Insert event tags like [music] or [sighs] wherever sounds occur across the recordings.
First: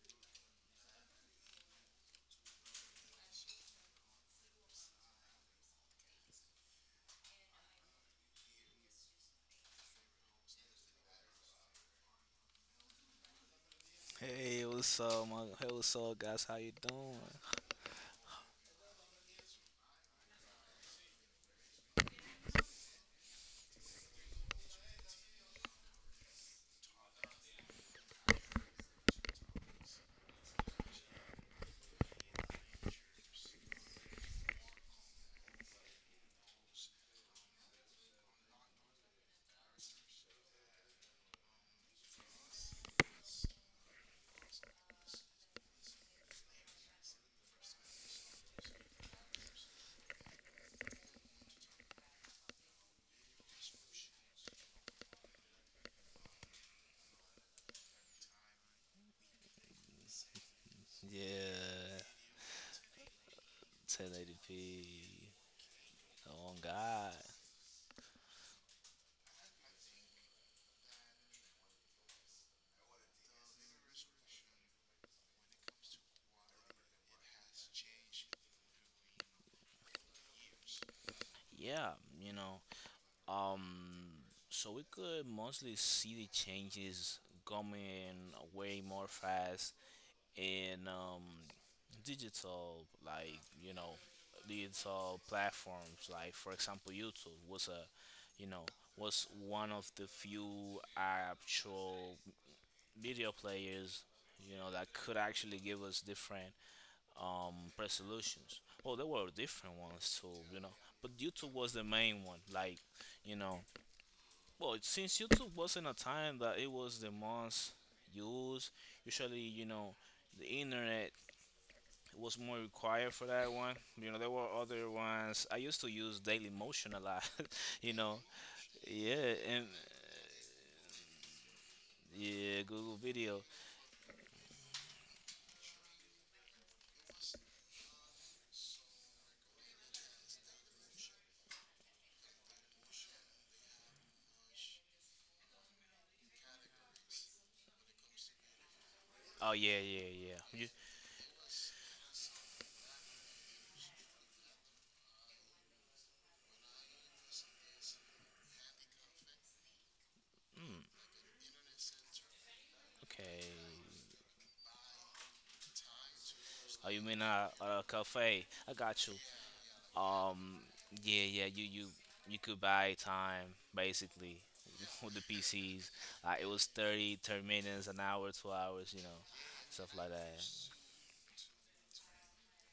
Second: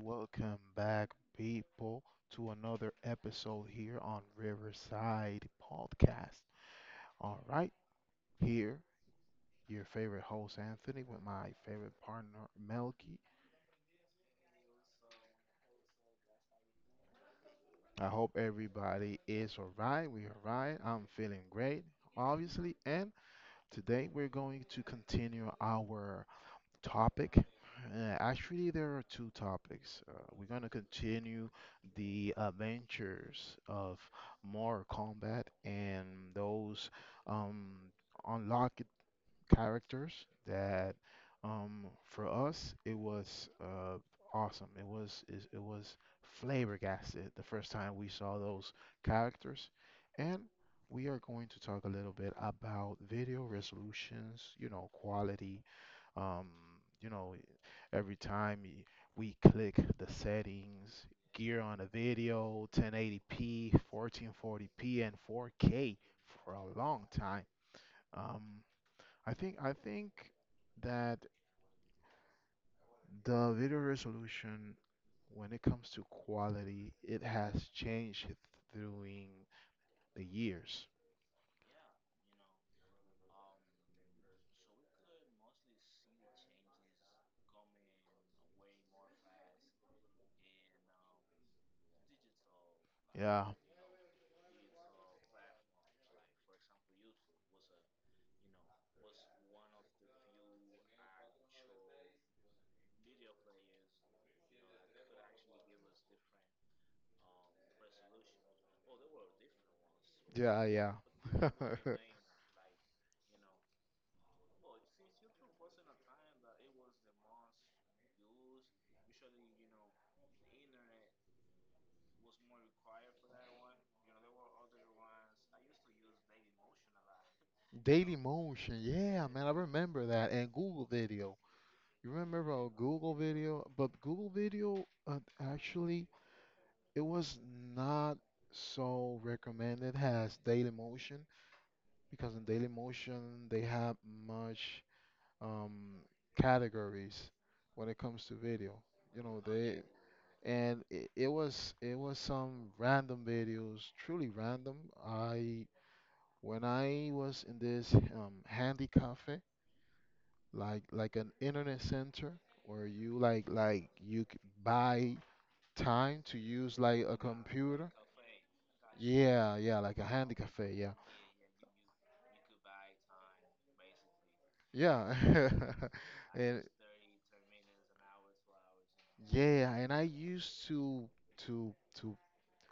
Welcome back, people, to another episode here on Riverside Podcast. All right, here, your favorite host, Anthony, with my favorite partner, Melky. Hey, what's up, guys? How you doing? I hope everybody is all right. We are all right. I'm feeling great, obviously. And today we're going to continue our topic. Actually, there are two topics. We're going to continue the adventures of Mortal Kombat and those um, unlocked characters that, for us, it was awesome. It was flabbergasted the first time we saw those characters. And we are going to talk a little bit about video resolutions, quality, um, you know, every time we click the settings gear on a Yeah, video: 1080p, 1440p, and 1080p. 4K Oh for a long God. time. Um, I think that the video resolution, when it comes to quality, it has changed during the years. Yeah, you know, um, so we could mostly see the changes coming way more fast in digital, like Yeah, digital platforms. Like for example, YouTube was a, you know, was one of the few actual video players, that could actually give us different um resolutions. Well, there were different ones too, yeah, yeah. but [laughs] YouTube was the main one. Like, you know, well, since YouTube was in a time that it was the most used, usually, the internet was more required for that one. You know, there were other ones. I used to use Daily Motion a lot. [laughs] you know. Daily Motion, yeah, Yeah, man, I and remember that, and Google Video. You remember yeah, about Google Google Video. Video? But Google Video, actually, it was not so recommended as Dailymotion because in Dailymotion they have much um, categories when it comes to video. You know, Oh yeah, they, yeah, yeah. And it was some random videos, truly random. I when I was in this handy cafe, mm, like an internet center where you like okay, like you buy time to use Oh, you like a mean a computer. cafe? I got you. Yeah, yeah, like a handy Um, cafe. Yeah, yeah, yeah. You could buy time basically [laughs] yeah, with the PCs. It [laughs] and was 30 minutes, an hour, 2 hours. Yeah, Stuff and I like that. used to to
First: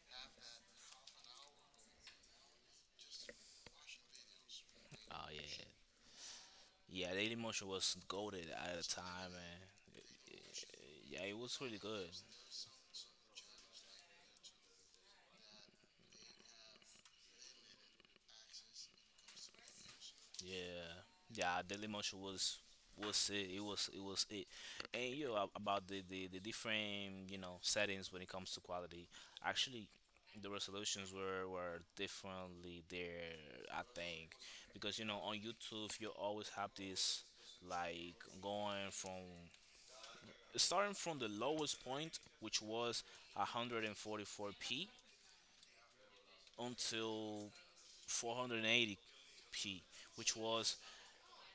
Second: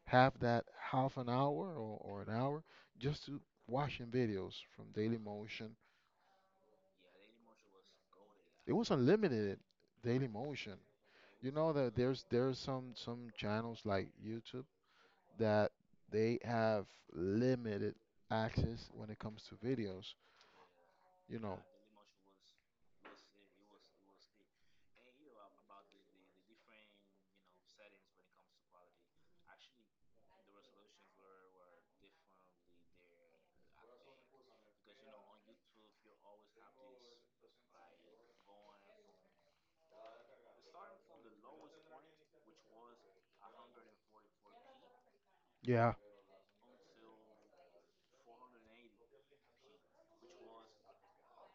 have that half an hour or an hour just to watching videos from Daily Oh yeah, Motion. yeah. The emotion was goaded It at the was time, unlimited man. Daily Motion. Yeah, it You was know really that good. there's some channels like YouTube that they have limited access when it comes to videos. Yeah, You know, yeah, Daily Motion was it. It was it. And about the different settings when it comes to quality. Actually, the resolutions were differently there. I think because on YouTube you always have this, like, going from starting from the lowest point, which was 144p, yeah, until 480p, which was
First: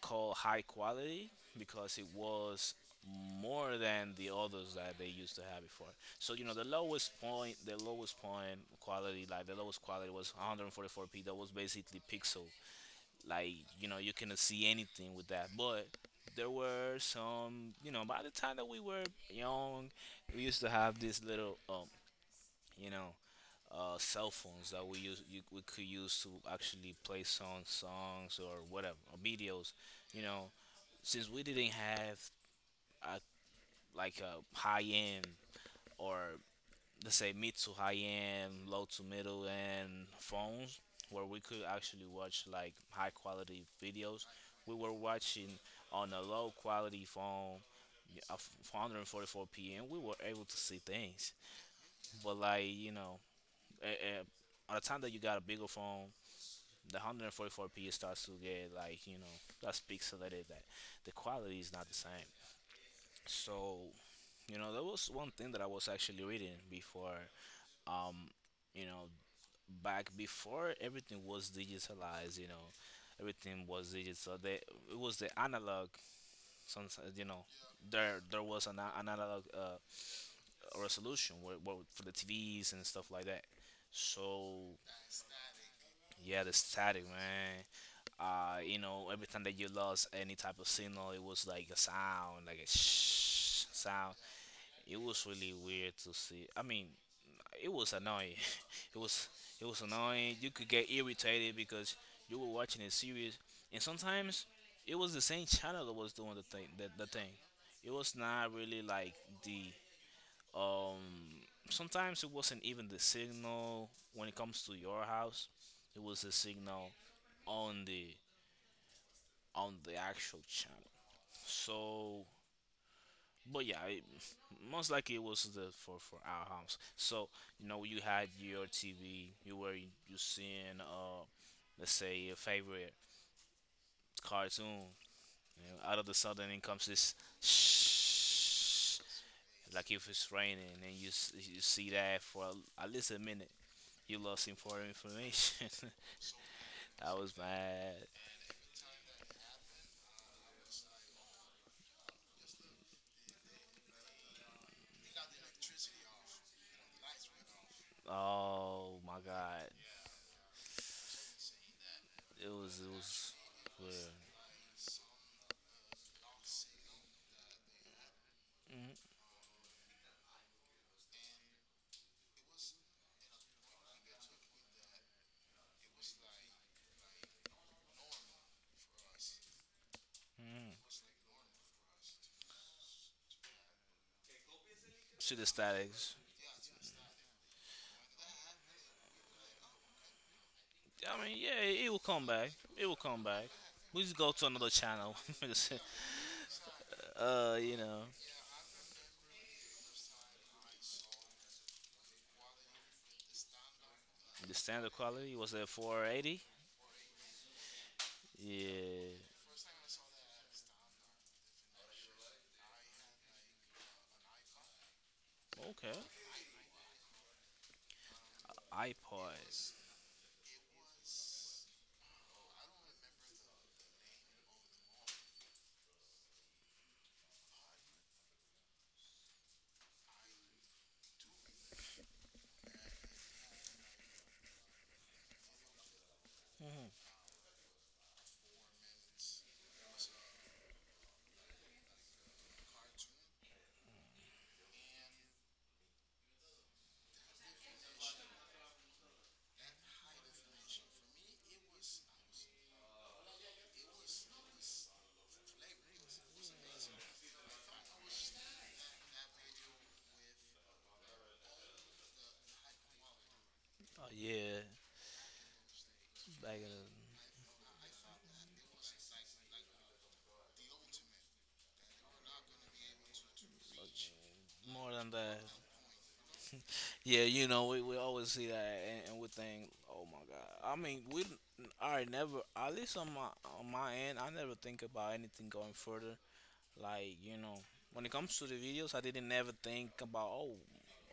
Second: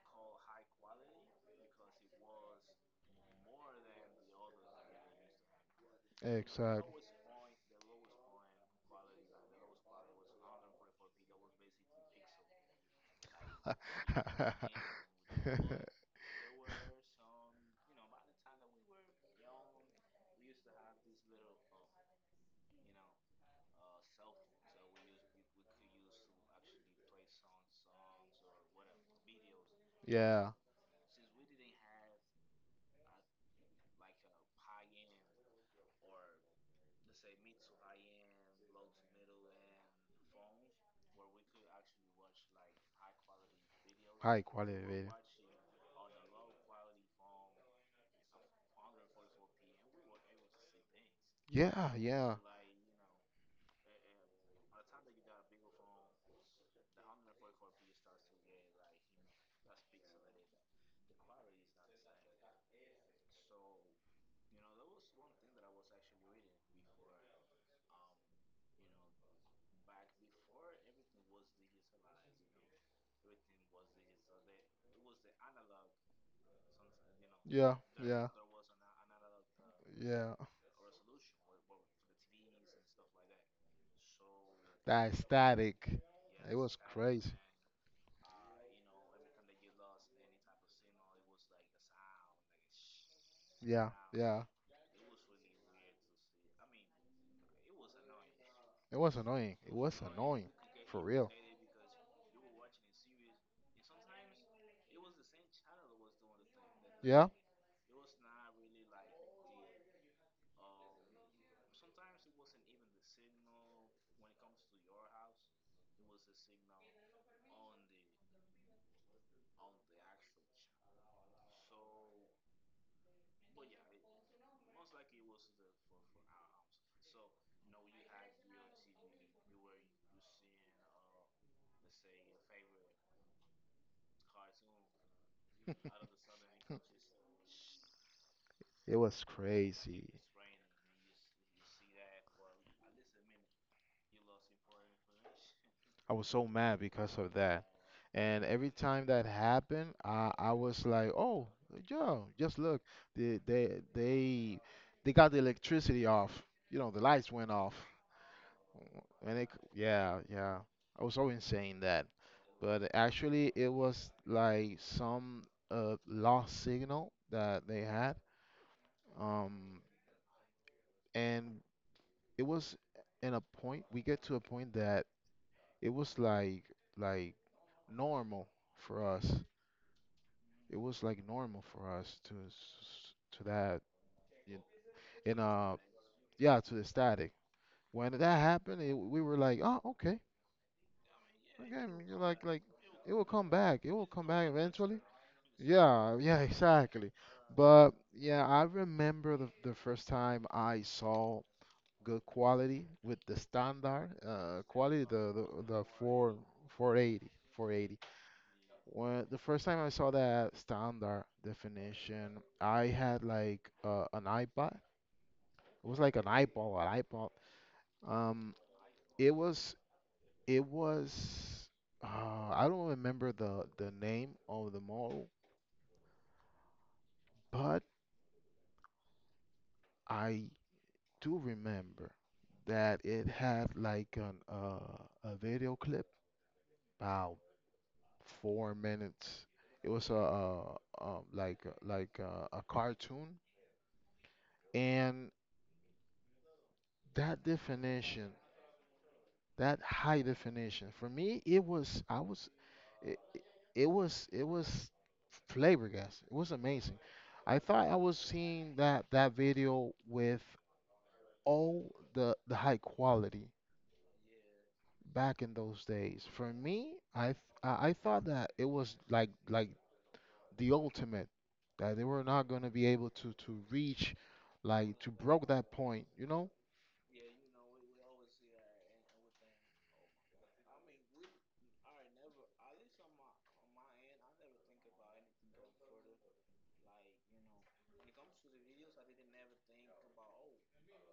call high quality because it was more than the others that they used to have before. So exactly. The lowest quality was 144p. That was basically pixel. Like you cannot see anything with that. But [laughs] there were some, by the time that we were young, we used to have these little, you know, cell phones that we could use to actually play songs or whatever, or videos, you Yeah, know since we didn't have a, like a high end, or let's say mid to high end, low to middle end phones where we could actually watch like high quality videos. high We quality were video. watching on a low quality phone, yeah, of 144 p.m. We were able to see things, Yeah, yeah, but, like, eh, eh, by the time that you got a bigger phone, the 144p starts to get, like, that's pixelated. That the quality is not the same. So, there was one thing that I was actually reading before. Um, you know, Back before everything was digitalized. Everything was digital. It was the analog. Sometimes yeah, there yeah, there was an analog yeah. resolution, where, for the TVs and stuff like that. So That static, yeah, the it was static, crazy. man. Every time that you lost any type of signal, it was like a sound, like a shh Yeah, sound. yeah, It was really weird to see. I mean, it was annoying. [laughs] it it was was annoying. it It was was annoying. annoying, You could get for real. irritated because you were watching a series, and sometimes it was the same channel that was doing the thing. The Yeah, thing. It was not really. Like the um. Sometimes it wasn't even the signal when it comes to your house. It was the signal on the actual channel. So, but yeah, most likely it was the for our house. So, you had your TV. You were you seeing, let's say, your favorite cartoon. Out of the sudden, in comes this it shh, was like crazy. if it's raining, and you see that at least a minute. You lost important information. I was so mad [laughs] I because of was that. mad. And every time that happened, I was like, oh, yeah, just look, they, they they they got the electricity off. You know, the lights went off. Oh my And, it, god, yeah, yeah, I was so insane that. it was But it was. actually, it was Yeah. like some lost signal that they had. Um, and it was in a point, we get to a point that it was like normal for us it Mm-hmm. was like normal for us to s- to that y- See in the statics. yeah, to the static. When that happened, we were like, oh, okay, I mean, yeah, okay, it will you're come like back. like It will it come will come back. back, it We will just come go to back another eventually. channel. Yeah, yeah, [laughs] exactly. [laughs] uh, you But know, yeah, I remember the first time I saw good quality with the standard the standard quality the quality was the, at the 4 480. four eighty four eighty. Yeah. When the first time I saw that standard definition, I had like an iPod. It Okay. was like an iPod. Um, it iPods. was it was I don't remember the name of the model, but I do remember that it had like an a video clip Mm hmm about 4 minutes. It was like a cartoon, and that definition. That high definition for me it was I was it, it was flabbergasted, it was amazing. I thought I was seeing that video with all the high quality Oh yeah. back in those days. For Back in me, I the, th- I thought that it was like the ultimate, that they were not going to be able to reach, more like, than to that. broke that point. Yeah, we always see that, and, we think, oh my god. I mean, we I never, at least on my end, I never think about anything going further. Like, when it comes to the videos, I didn't ever think about,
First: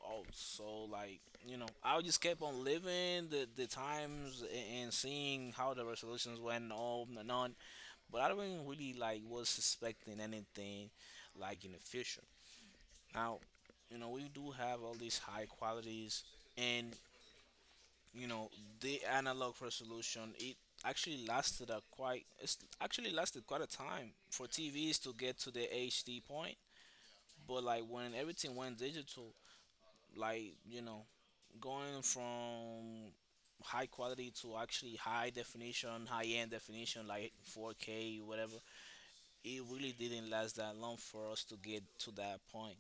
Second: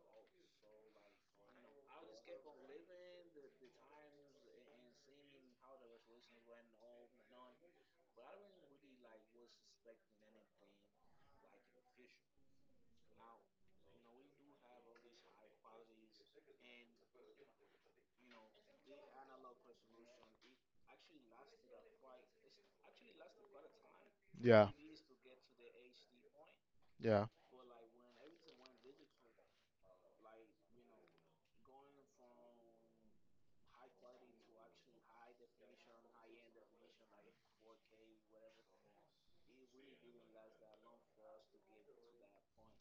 oh, so, like, I just kept on living the times and seeing how the resolutions went on and on. But I don't really, like, was suspecting anything like in the future. Now, we do have all these high qualities, and, you know, the analog resolution, it's actually lasted quite a time for Yeah, TVs to get to the HD point. yeah, But like when everything went digital, like, going from high quality to actually high definition, high end definition, like 4K, whatever, it really didn't last that long for us to get to that point.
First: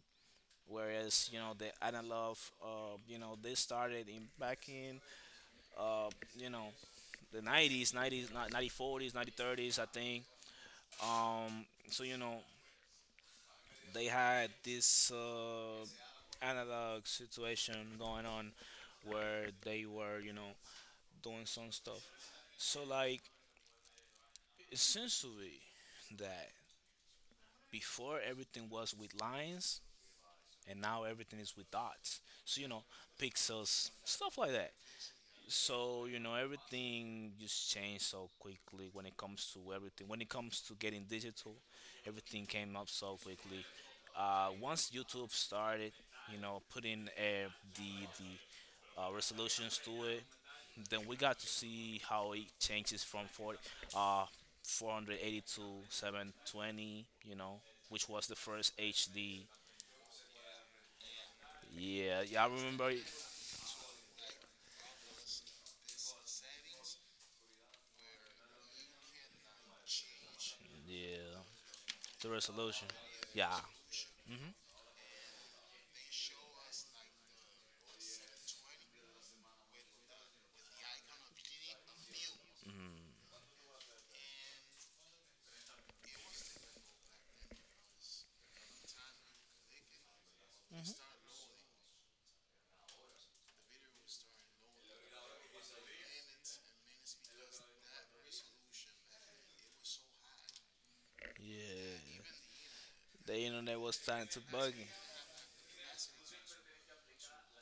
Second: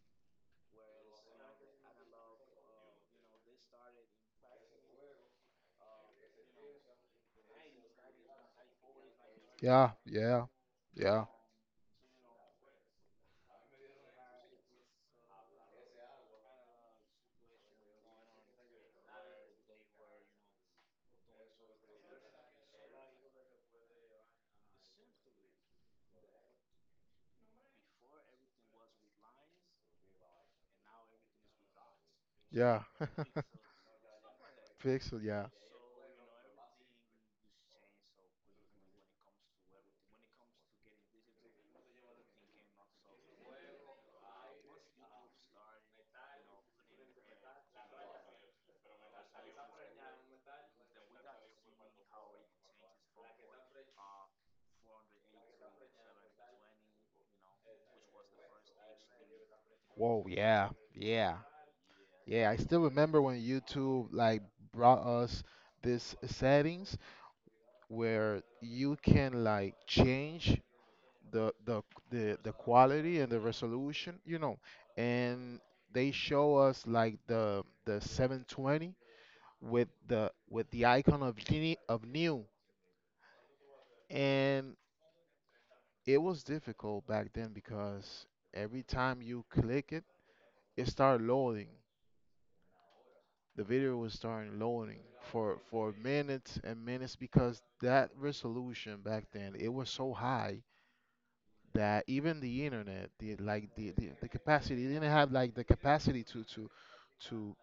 Whereas, the analog, they started in back in, uh, you know the 90s, 90s, 90s, 40s, 90s, 30s, I yeah, think. yeah, yeah, So they had this analog situation going on, where they were, doing some stuff. So, like, essentially, that before everything was with lines, and now everything is with dots. So, yeah. Pixels, stuff like that. [laughs] Pixel, yeah. So, everything just changed so quickly when it comes to everything. When it comes to getting digital, everything came up so quickly. Once YouTube started, putting, the resolutions to it, then we got to see how it changes from 40, uh, 480 to 720, which was the first HD. Whoa, yeah, yeah, Yeah, yeah, I yeah. I still remember it. remember when YouTube like brought us this settings where you can like change Yeah, the the the the resolution. quality and the Yeah, resolution, and they show us like the 720 with the icon of genie of new. And it was difficult back then because every time you click it started loading, the video was starting loading for minutes and minutes because that resolution back then it was so high that yeah. even the internet, The the like internet the, was the, starting the to capacity, buggy. it didn't have like the capacity to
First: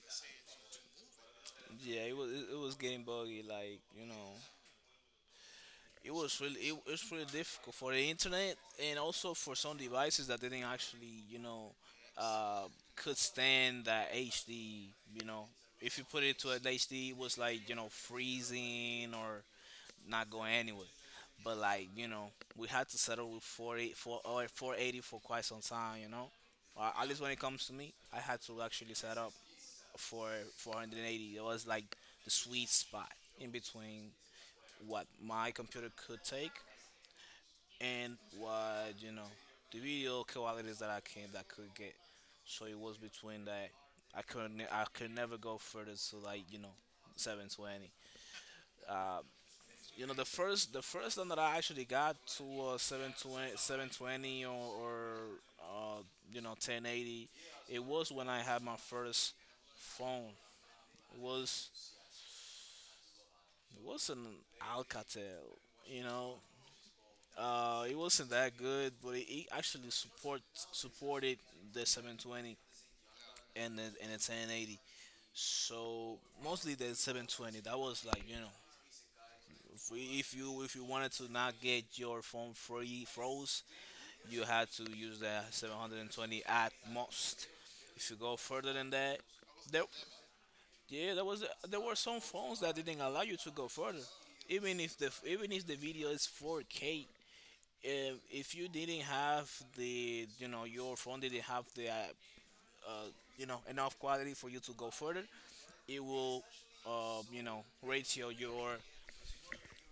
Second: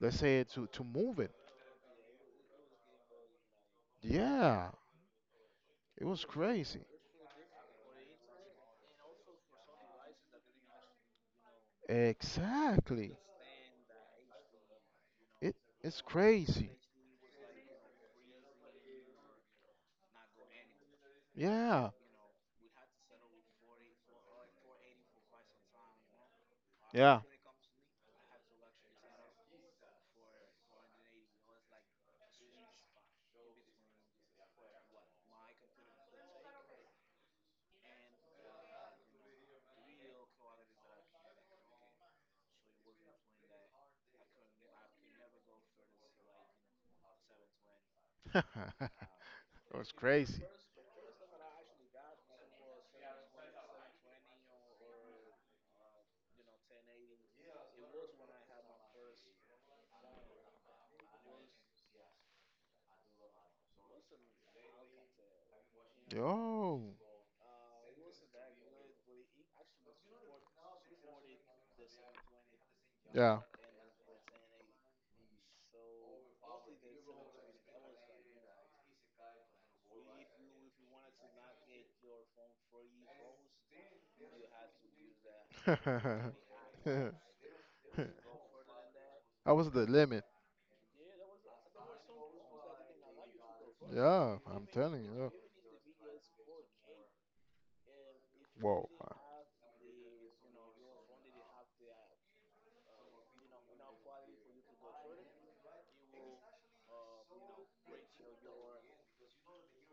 let's say to move it. Yeah, it was getting buggy. Like, Yeah, it was it crazy, was really difficult for the internet and also for some devices that didn't actually uh, exactly. could stand that HD. You know, it if it's you put it to an crazy. HD, it was like freezing or not going anywhere. But like, Yeah, we had to settle with 40, or 480 for quite some time. At yeah, least when it comes to me, I had to actually set up for 480. It was like the sweet spot in between what my computer could take and what, the video qualities that I came that could get. So it was between that. I couldn't. I could never go further to like, 720. [laughs] it Uh, was the crazy. first one that I actually got to, 720, 720 or, or uh, you know 1080. It was when I had my first phone. It was It wasn't Alcatel, you know. Yo, it wasn't that good, but it actually supported the 720 yeah. [laughs] and the 1080. So mostly the 720. That was like, if you wanted to not get your phone free froze, you had to use the 720 at most. If you go further than that, I was there, the limit. yeah, there were some phones that didn't allow you to go further, Yeah, I'm even if telling the you. Yeah. Video is 4K. If you Whoa. didn't have the your phone didn't have the uh, enough quality for you to go further, it will, ratio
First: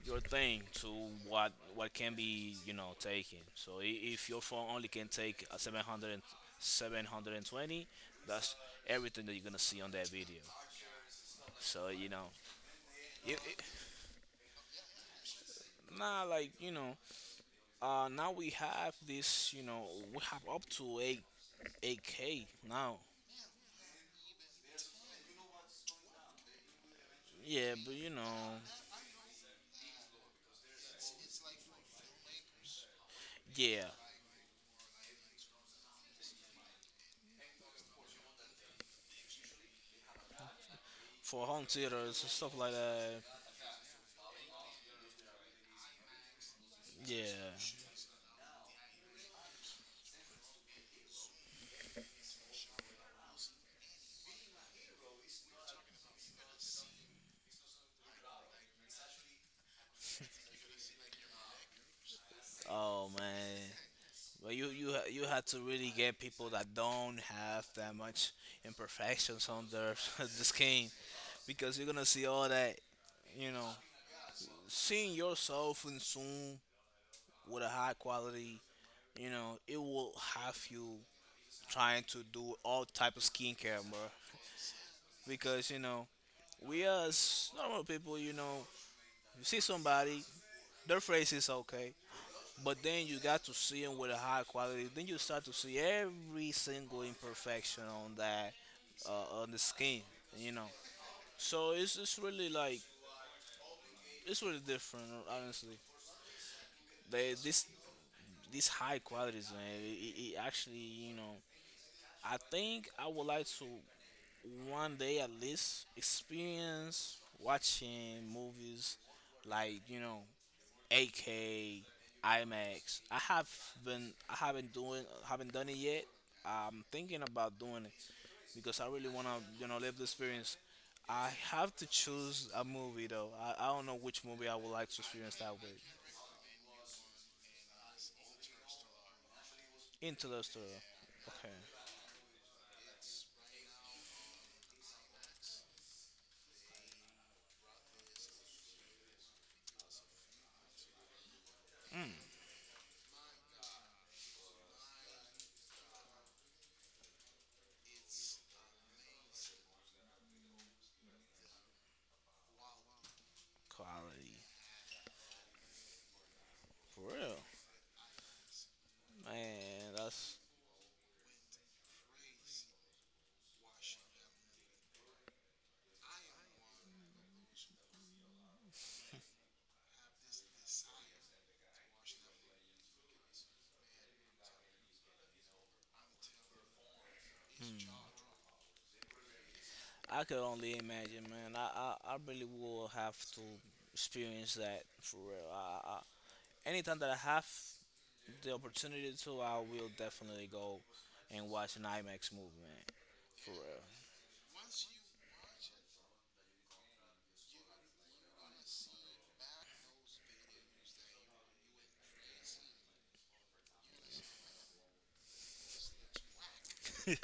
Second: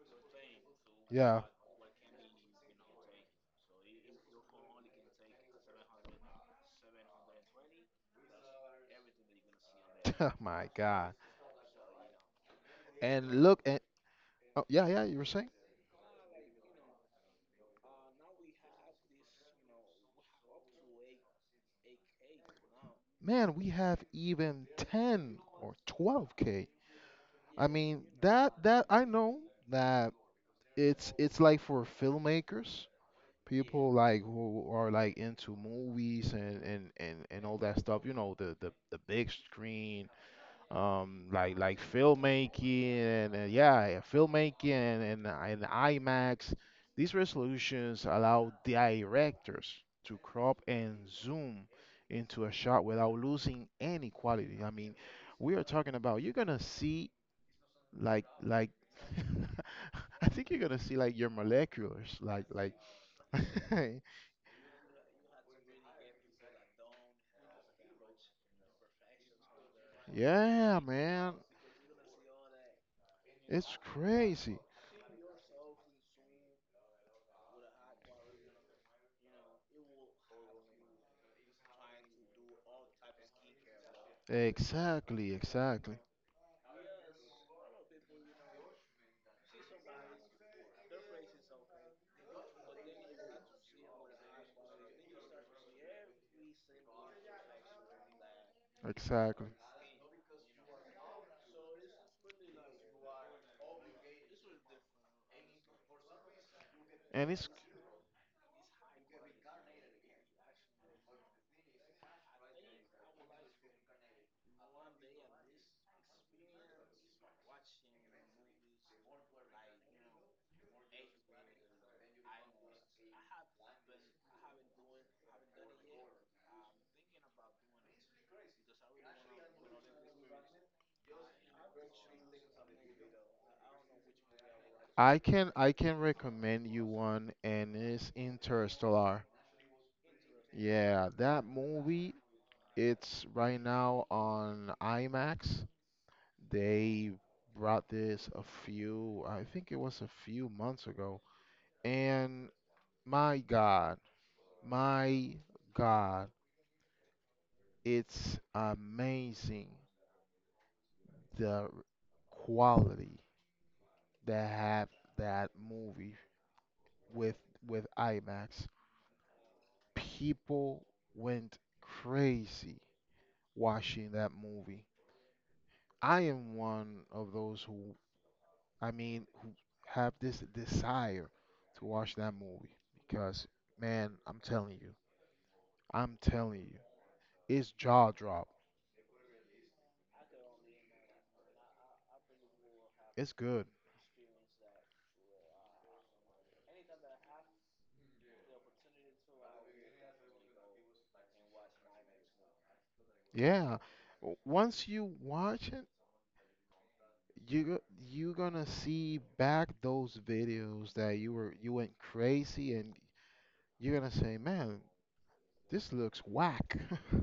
your thing to Yeah. What can be, taken. So if your phone only can take a 720, that's everything that you're gonna see on that video. [laughs] My God. So, it, And look it, at, oh, yeah, yeah, you were saying? nah, like, now we have this, we have up to 8 8K now. Man, we have even 10 or 12K. I Yeah, but, mean, that I know that it's like for filmmakers, yeah, people like who are like into movies and all that stuff, you know, the big screen, for like home like theaters and stuff like filmmaking that. and yeah, yeah, filmmaking and IMAX, these Yeah. resolutions allow directors to crop and zoom into a shot without losing any quality. I mean, we are talking about, you're gonna see like [laughs] I think you're gonna see like your moleculars like Oh man. [laughs] Well, you had to really get people that don't have that much imperfections on their [laughs] the yeah, skin, man, because you're gonna see all that. You know, it's crazy. Seeing yourself in soon with a high quality. It will have you trying to do all type of skincare, bro. Exactly, Because, exactly, we as normal people, you see somebody, their face is okay, but then you got to see them with a high quality. Then you start to see every single imperfection on that, exactly. on the skin, you know. So it's really, like, it's really different, honestly. and They it's this These high qualities, man. It actually, you know, I think I would like to one day at least experience watching movies like, AK, IMAX. I haven't doing haven't done it yet. I'm thinking about doing it because I really wanna, live the experience. I have to choose a movie though. I don't know which movie I would like to I experience can that with. I can recommend you one, and it's Interstellar. Into the story. Yeah, that Okay. movie, it's right now on IMAX. They brought this I think it was a few months ago. And my God, my God, it's amazing the quality Quality. that had that movie For real. with IMAX. Man, that's People went crazy watching that movie. I am one of those who, I mean, who have this desire to watch that movie because, man, I'm telling you, it's jaw drop. I could only imagine, man. I really will have It's to good. experience that for real. Anytime that I have the opportunity to, I will definitely go and watch an IMAX movie, man. For Yeah. Once you watch it, you gonna see back those videos that you went crazy, and you're gonna say, man, this looks whack. [laughs] real.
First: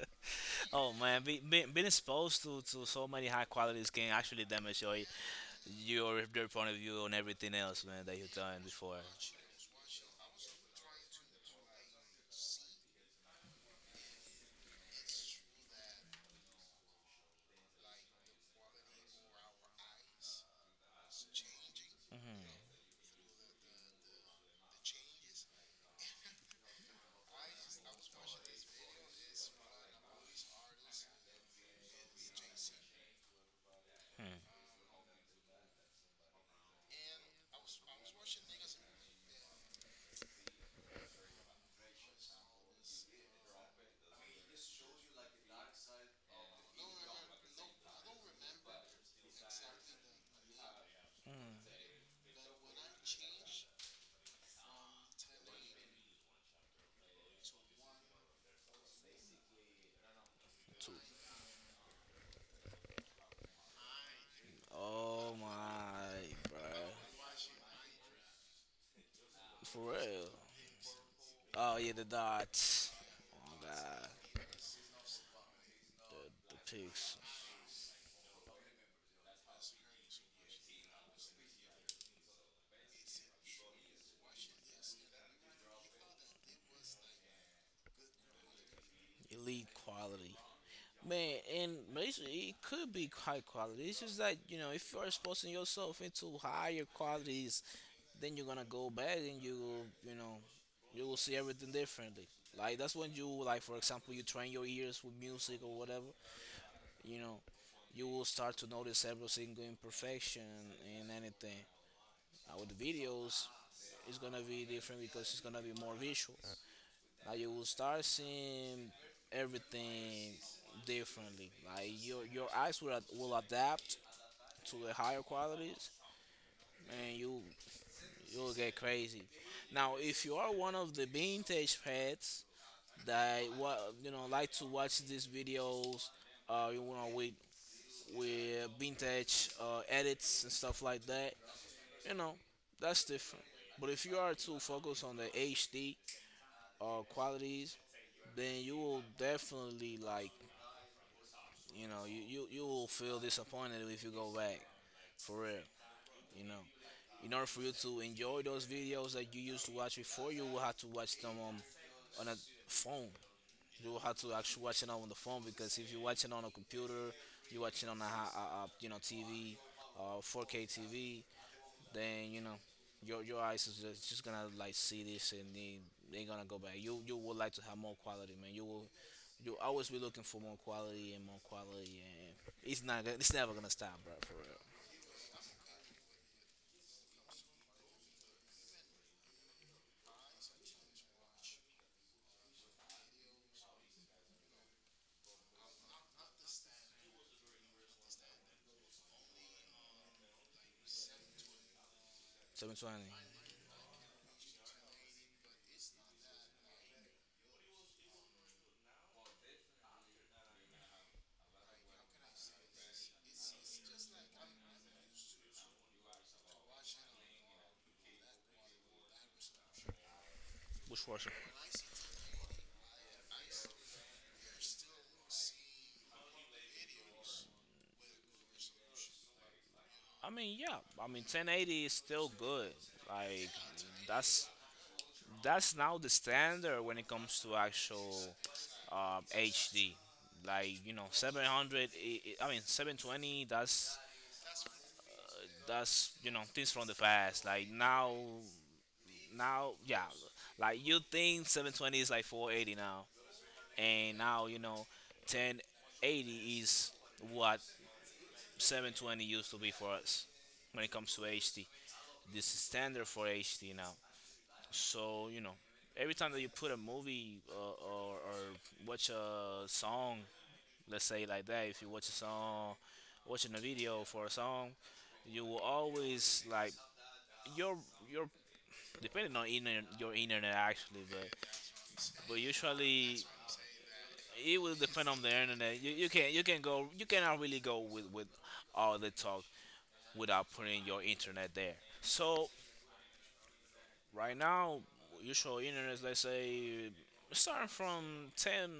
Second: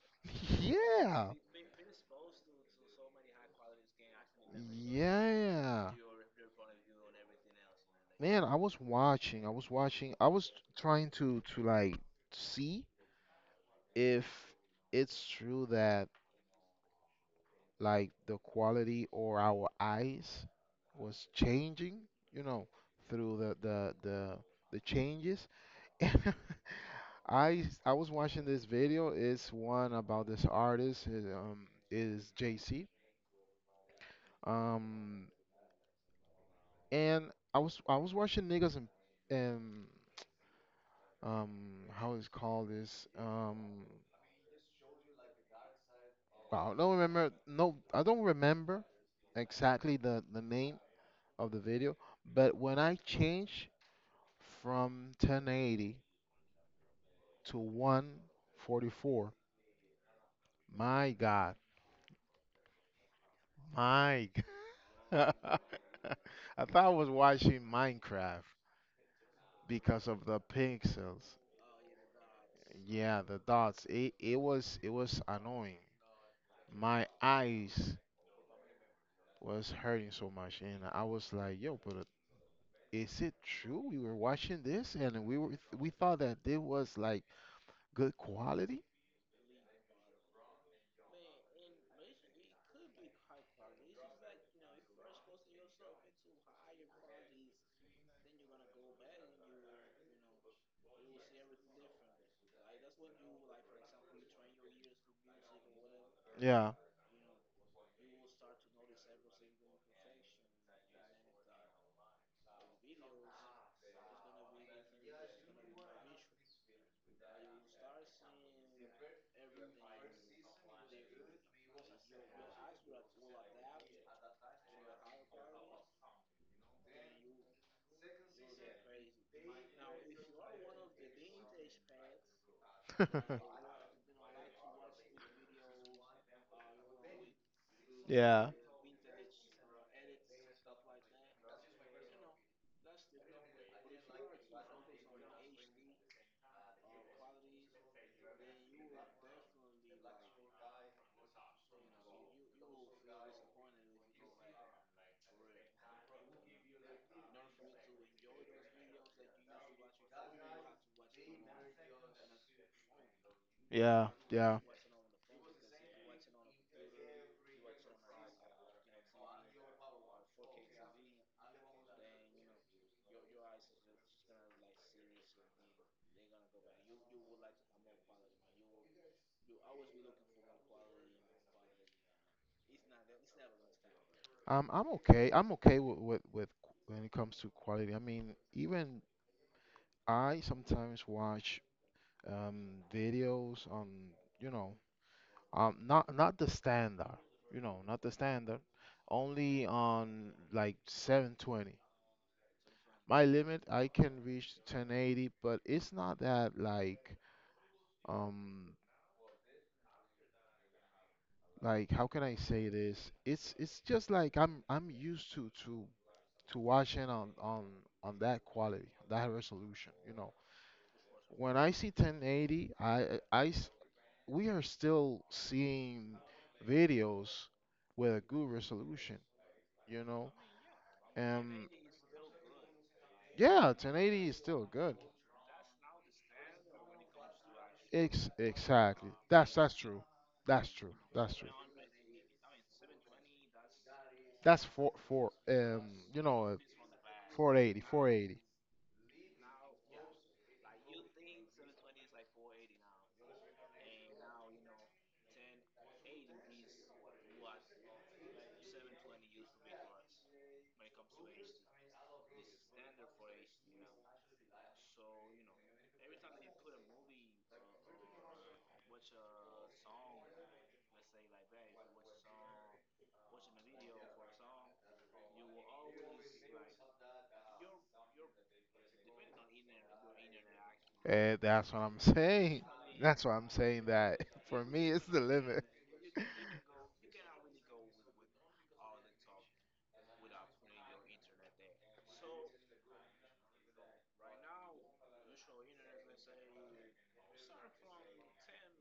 [laughs] Oh man, Yeah. being exposed to so many high qualities can actually damage Yeah. your their point of view on everything else, man, that you've Man, I done was before. Watching. I was watching. I was trying to like see if it's true that like the quality or our eyes was changing, you know, through the changes. [laughs] And I was watching this video. It's one about this artist. His is JC. Um And I was watching niggas and and um how is called this, wow, I don't remember. No, I don't remember exactly the name of the video. But when I changed from 1080 to 144, my God, my [laughs] God. Oh my, I bro, thought I was watching Minecraft for because of real. the pixels. Oh yeah, the dots. Yeah, Oh the my dots. God, It was annoying. the the My pics, eyes was hurting so much, and I was like, "Yo, but is it true? We were watching this, and we thought that it was like good quality." elite quality. Man, and basically it could be high quality. It's just that you know if you're exposing yourself into higher qualities, then you're gonna go back and you will you know you will see everything differently. Like that's when you like for example you train your ears with music or whatever. Yeah, You know, you will start to notice every single imperfection in anything. With the videos, it's gonna be different because it's gonna be more visual. Like you will start seeing everything differently. Like your eyes will will adapt to the higher qualities, and you'll get crazy. Now, if you are one of the vintage pets that [laughs] what you know like to watch these videos, you know yeah, with vintage edits and stuff like that, you know that's different. But if you are too focused on the HD qualities, then you will definitely like. You know, you will feel disappointed if you go back, for real. You know, in order for you to enjoy those videos that you used to watch before, you will have to watch them on a phone. You will yeah, have to yeah. actually watch it on the phone because if you watch it on a computer, you watch it on a, a you know TV, 4K TV, then you know your eyes is just gonna like see this, and they gonna go back. You would like to have more quality, man. You will you always be looking for more quality, and it's never gonna stop, bro. For real. I'm okay. I'm okay when it comes to quality. I mean, even I sometimes watch um videos on, you know not the standard, not the standard, only on like 720. 720 My limit I can reach 1080, but it's not that um like how can I say this? It's just like I'm used to watching on that quality, that resolution. bushwasher. When I see 1080, I s- we are still seeing videos with a good resolution, you I know. mean, yeah. I mean, Um 1080 is still good. Like yeah, 1080 is that's still good. that's now the standard when it comes to Ex actual Exactly. That's HD. true. That's Like true. you know, That's true. 700. I mean, 720. That's That's four, four, that's you you know know, uh, things from the past. Like 480. now, yeah, like you think 720 is like 480 now, and now you know 1080 is what 720 used to be for us when it comes to HD. This is standard for HD now. So you know every time that you put a movie or watch a song, let's say like that, if you watch a song, watching a video for a song, you will always like your your depending on internet, your internet actually, That's what I'm [laughs] but saying. usually That's what I'm saying that [laughs] it for will me, it's depend the on the limit. internet. You, you can go you cannot really go with all the talk without putting your internet there. So right now, usual internet, let's say starting from 10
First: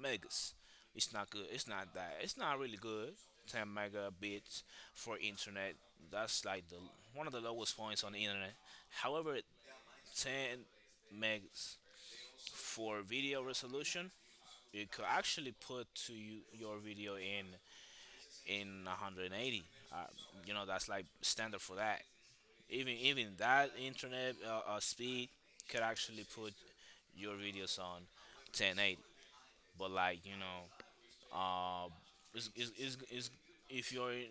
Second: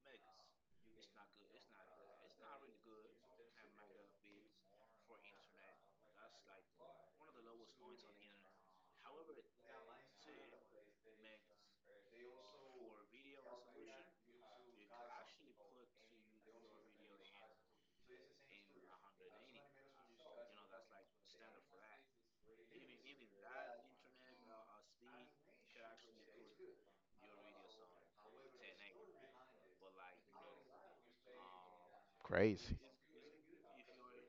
megas, it's not good. It's not that. It's not really good. 10 megabits for internet. That's like the one of the lowest points on the internet. However, 10 megs for video resolution you could actually put your video in 180, uh, you know that's like standard for that. Even even that internet speed could actually put your videos on 1080, but like you know uh is is Crazy. is, is if you're in-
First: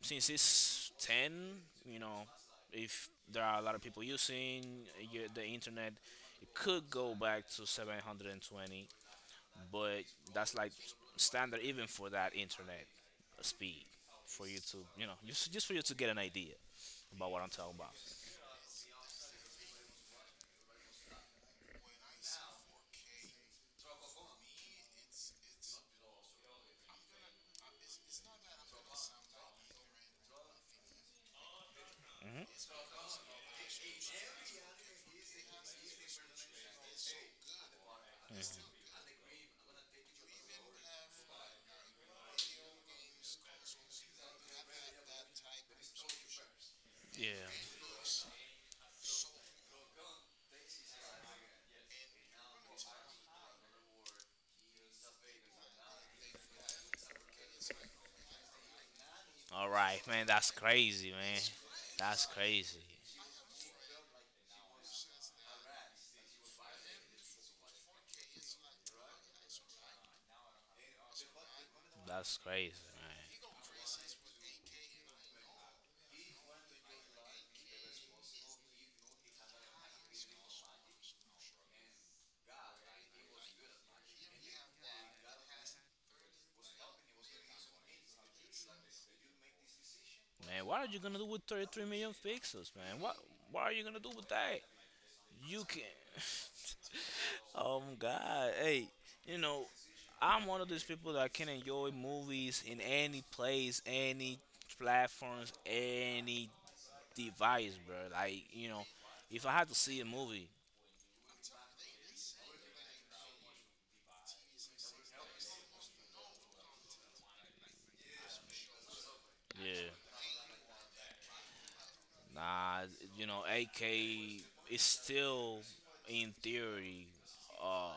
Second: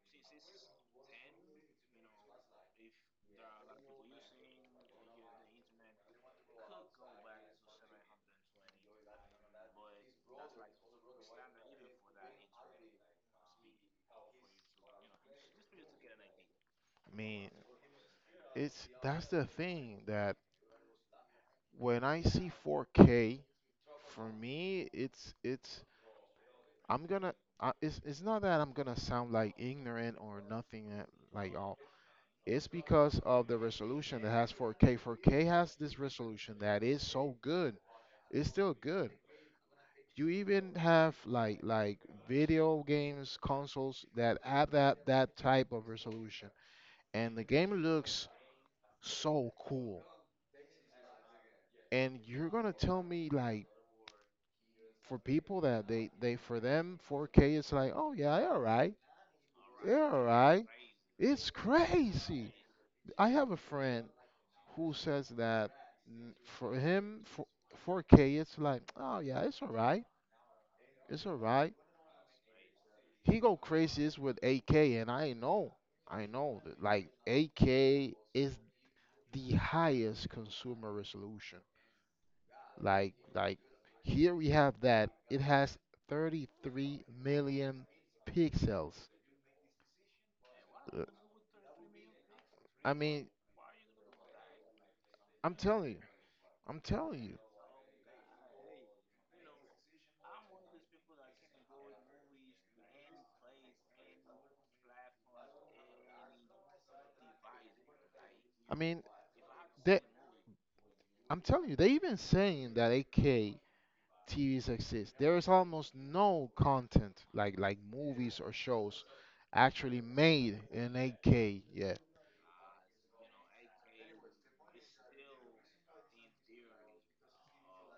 since it's 10, you know if there are a lot of people using the internet, it could go back to 720. But that's like standard even for that internet speed, for you to you know just for you to get an idea I about what I'm mean, talking about. it's that's the thing that when I see 4K, for me, I'm gonna it's not that I'm gonna sound like ignorant or nothing like all. It's because of the resolution that has 4K. 4K has this resolution that is so good. It's still good. You even have like video games consoles that have that type of resolution, Yeah. and the game looks so cool. And you're gonna tell me like, for people that they for them 4K it's like, oh yeah, all right, All right, yeah, all man, that's right. crazy, man. It's That's crazy. crazy. I have a friend who says that, mm, for him, for 4K, it's like, oh yeah, it's all right, it's all right. That's crazy, He go man. crazy is with AK, and I know that like AK is the highest consumer resolution. Like here we have that. It has 33 million pixels. Man, what are you Uh, gonna do with 33 million pixels, I man? What mean, what are you gonna do with that? I'm You can. telling you, I'm telling you. [laughs] Oh my God! Hey, you know, I'm one of those people that can enjoy movies in any place, any platforms, any device, bro. Like you I know, mean, if I had to they, see a movie, I'm telling you, they even saying that 8 AK TVs exist. There is almost no content like movies or shows yeah, actually made in 8K yet. nah, you know, AK is still in theory. uh,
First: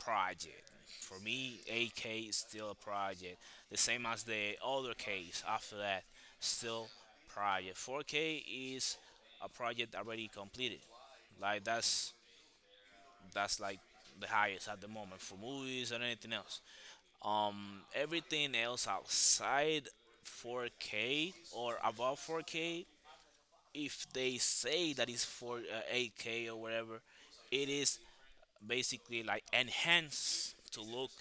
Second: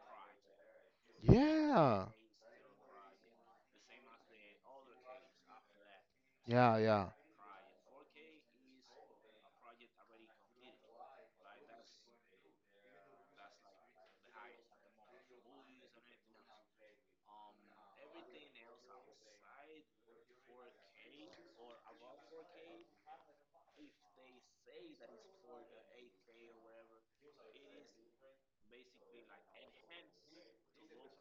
Project. For me, Yeah, AK is still a project. The same as the other case after that, yeah, still yeah, project. 4K is a project already completed. Like that's like the highest at the moment for movies and anything else. Everything else outside 4K or above 4K, if they say that it's for 8K or whatever, it is basically like enhance to look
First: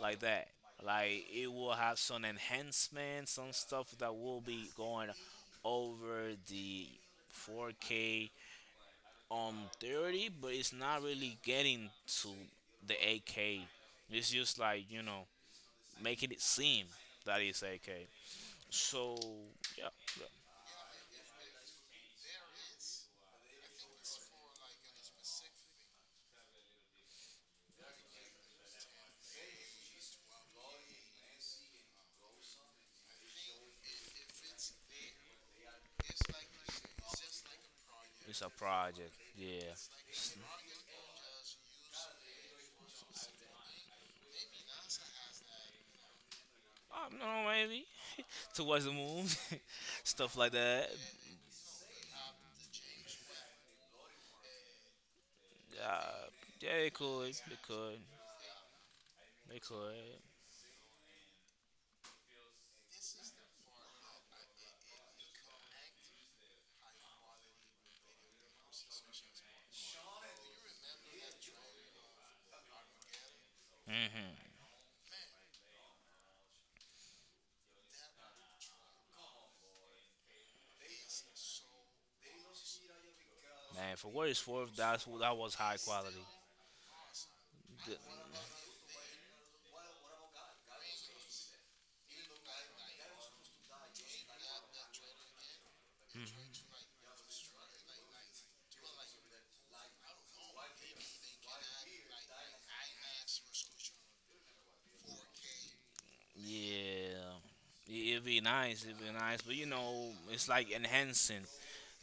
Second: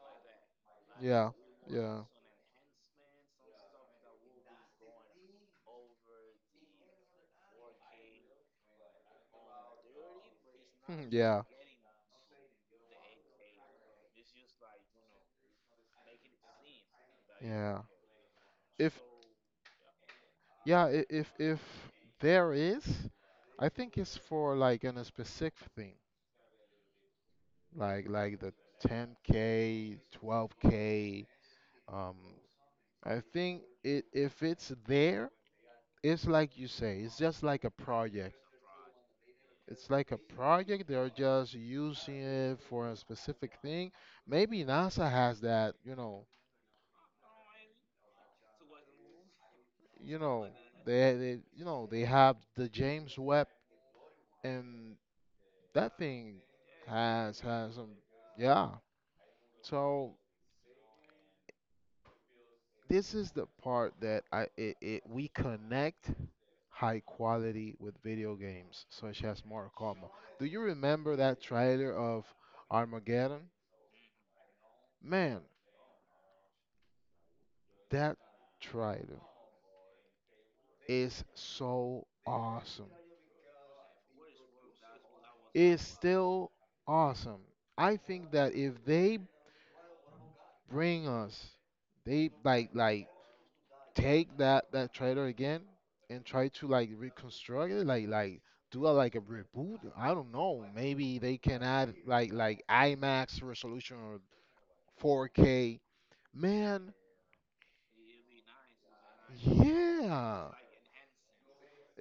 like that. Like yeah, it will have yeah, some enhancements, some stuff that will be going over the 4K um 30, but it's not [laughs] really yeah, getting to the 8K. It's just like you know making it seem that it's yeah. 8K. If So yeah, yeah, yeah, if there is, I think it's for like in a specific thing, like the 10K, 12K. Um, I think it if it's there, it's like you say, it's just like a project. it's a project. Yeah, It's like a project. They're just using it for a specific thing. Maybe NASA has that, I don't know, maybe [laughs] towards the moon, [laughs] you stuff know like that. you know, they have the James Webb and that Uh, thing yeah, it could. has It has some could. yeah. It So could. this is the part that I it, it we connect high quality with video games such as Mortal Kombat. Do you remember that trailer of Armageddon? Hmm. Man, that trailer is so awesome. Man, for what it's worth, that was high It's quality. still awesome. The, I think that if they bring us. They like take that trailer again and try to like reconstruct it, like do a, like a reboot. I don't know. Maybe they can add like IMAX resolution or 4K. Man, yeah, It'd be nice. It'd be nice, but you know, it's yeah, like enhancing.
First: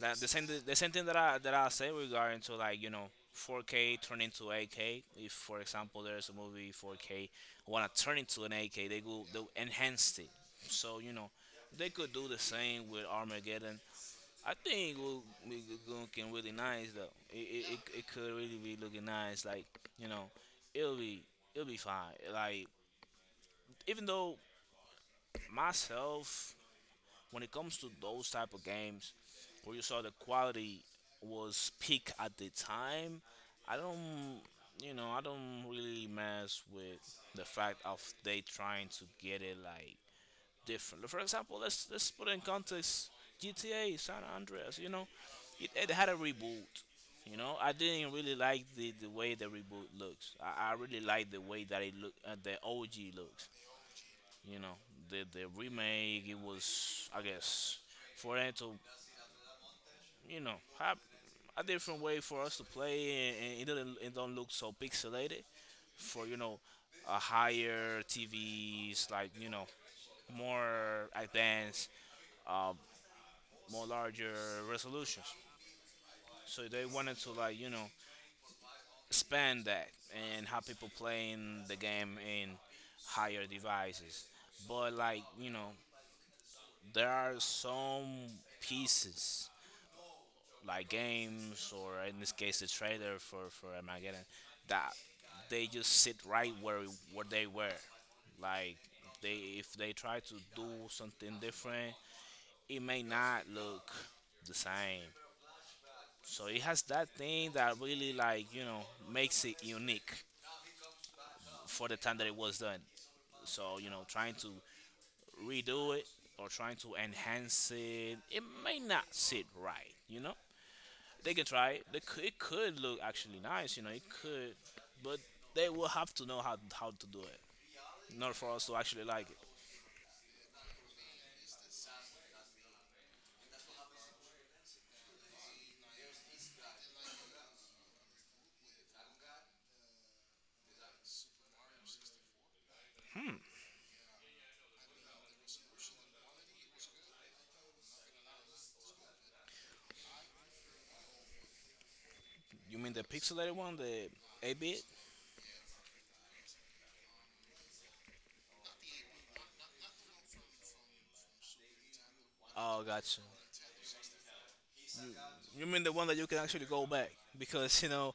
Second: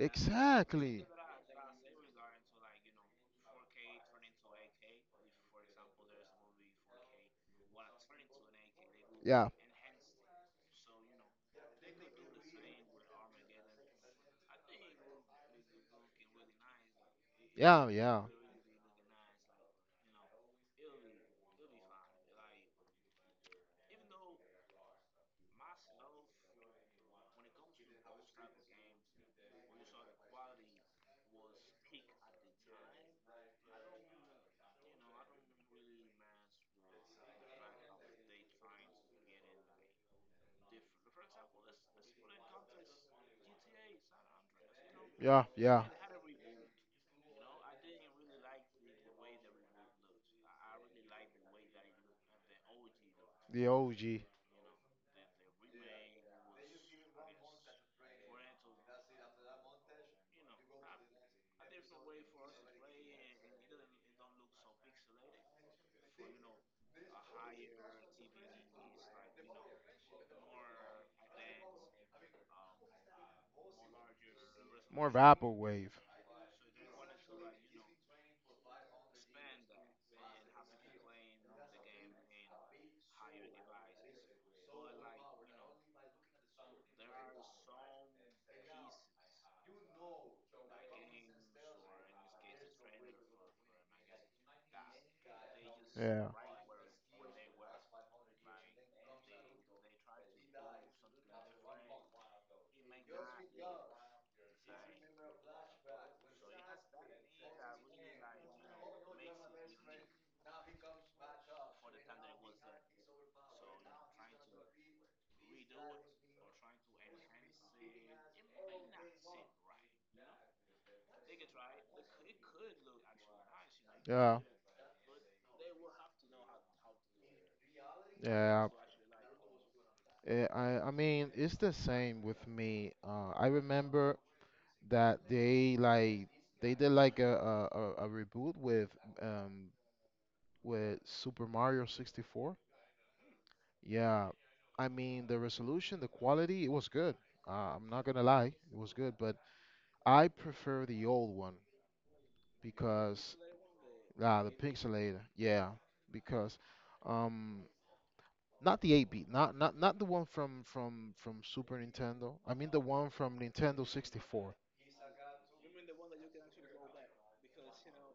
Like the same thing that I say regarding to like you know 4K turn into 8K. If for example there's a movie 4K, wanna turn into an 8K, they Yeah, enhance it. So you know, they could do the same with Armageddon. I think it will be looking really nice though. It, it, it, yeah, it yeah, could really be looking nice. Like you know, it'll be it'll be fine. Like even though myself, when it comes to those type of games where you saw the quality was peak at the time, I don't, I don't really mess with the fact of they trying to get it like different. For example, let's put in context GTA San Andreas. You know, yeah, it, yeah. it had a reboot. You know, I didn't really like the way the reboot looks. I really like the way that it look, the OG looks. The OG, You know, the remake it was I guess for them to you know have a different way for us to play, and it don't look so pixelated for you know a higher TVs like you know more advanced, uh, more larger more resolutions. vaporwave. So they wanted to like you know expand that and have people playing the game in higher devices. But like you know, there are some pieces like games or in this case the trailer for Armageddon, that they just sit Yeah, right where they were. Like they, if they try to do something different, it may not look the same. So it has that thing that really like you know makes it unique for the time that it was done. So you know trying to redo it or trying to enhance it, it may not sit right, you know. They can try it. It could look actually nice, you know. It yeah, could, but they will have to know how to do it. Not for us yeah. to actually like it. I mean, it's the same with me. I remember that they like they did like a reboot um with Super Mario 64. Yeah, I mean the resolution, the quality, it was good. I'm not gonna lie, it was good, but I prefer the old one You mean the because pixelated one, the ah the 8-bit? pixelator, yeah, because um not the 8-bit, not the one from Super Nintendo. I mean the Oh, one gotcha. from Nintendo 64. You mean the one that you can actually go back because you know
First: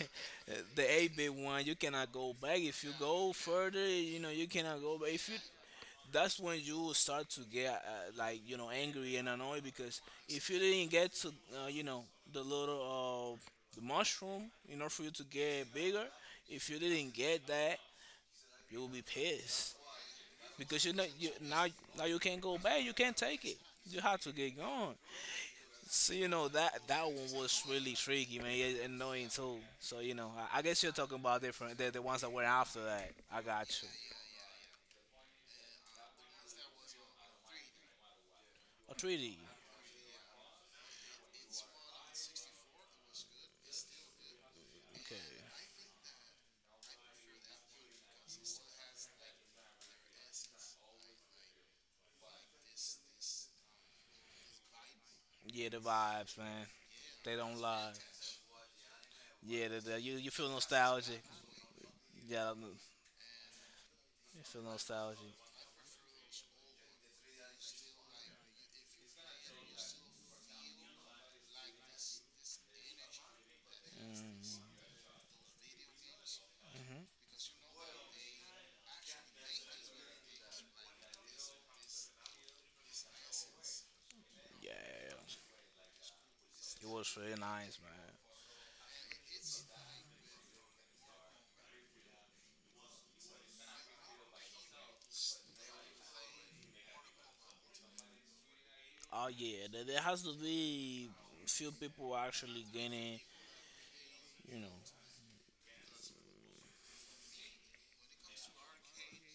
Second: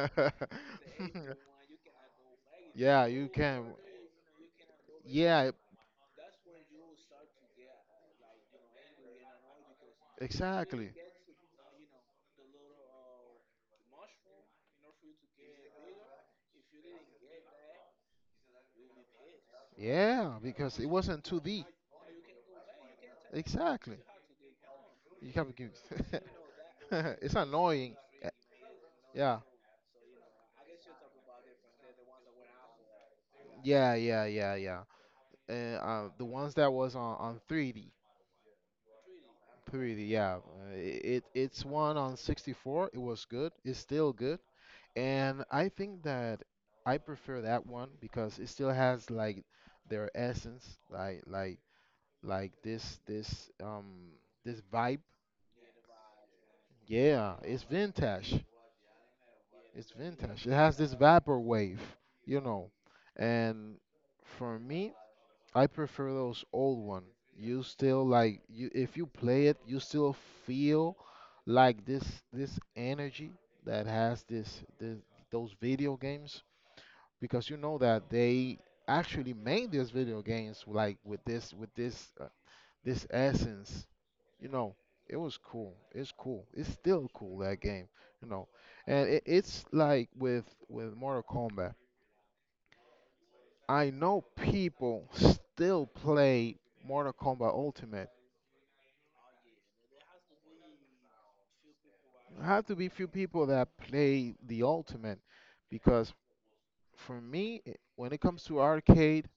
[laughs] the 8-bit one you cannot go back. If you Yeah, you go can. further, you know you cannot go back. If you Yeah, That's when you will start to get like you know angry and annoyed, because if you exactly. didn't get to you know the little, the mushroom in order for you to get bigger, if you didn't get that, you will be pissed Yeah, because because it you know wasn't you 2D. now now you can't go back. You can't take it. Exactly. You have to get going. You can't have So you know that that one to [laughs] It's was really annoying. Uh, tricky, man. It's annoying Yeah. too. So you know, I guess you're talking about different the ones that went after that. I got you. Yeah, yeah, yeah, yeah. And the ones that was on, 3D, Oh, 3D. 3D, yeah. It it's one on 64. It was good. It's still good. Okay. And I think that I prefer that one because it still has like their essence, like like this this vibe Yeah, the vibes, man. yeah They don't lie. Yeah, it's you vintage feel it has this nostalgic. vaporwave you Yeah, know you and for feel me nostalgic. I prefer those old one you still like you if you play it you still feel like this energy that has this Mm-hmm. this those video games because you know that they actually made these video games like with this this essence you Yeah, know, it was it cool. It's cool. It's still was cool really that nice, game, man. you know. And it's like with Mortal Kombat. I know people still play Mortal Kombat Ultimate. Oh yeah, there has to be few people There have actually to be few getting, people that play you the know. Ultimate because for me, when it comes to arcade,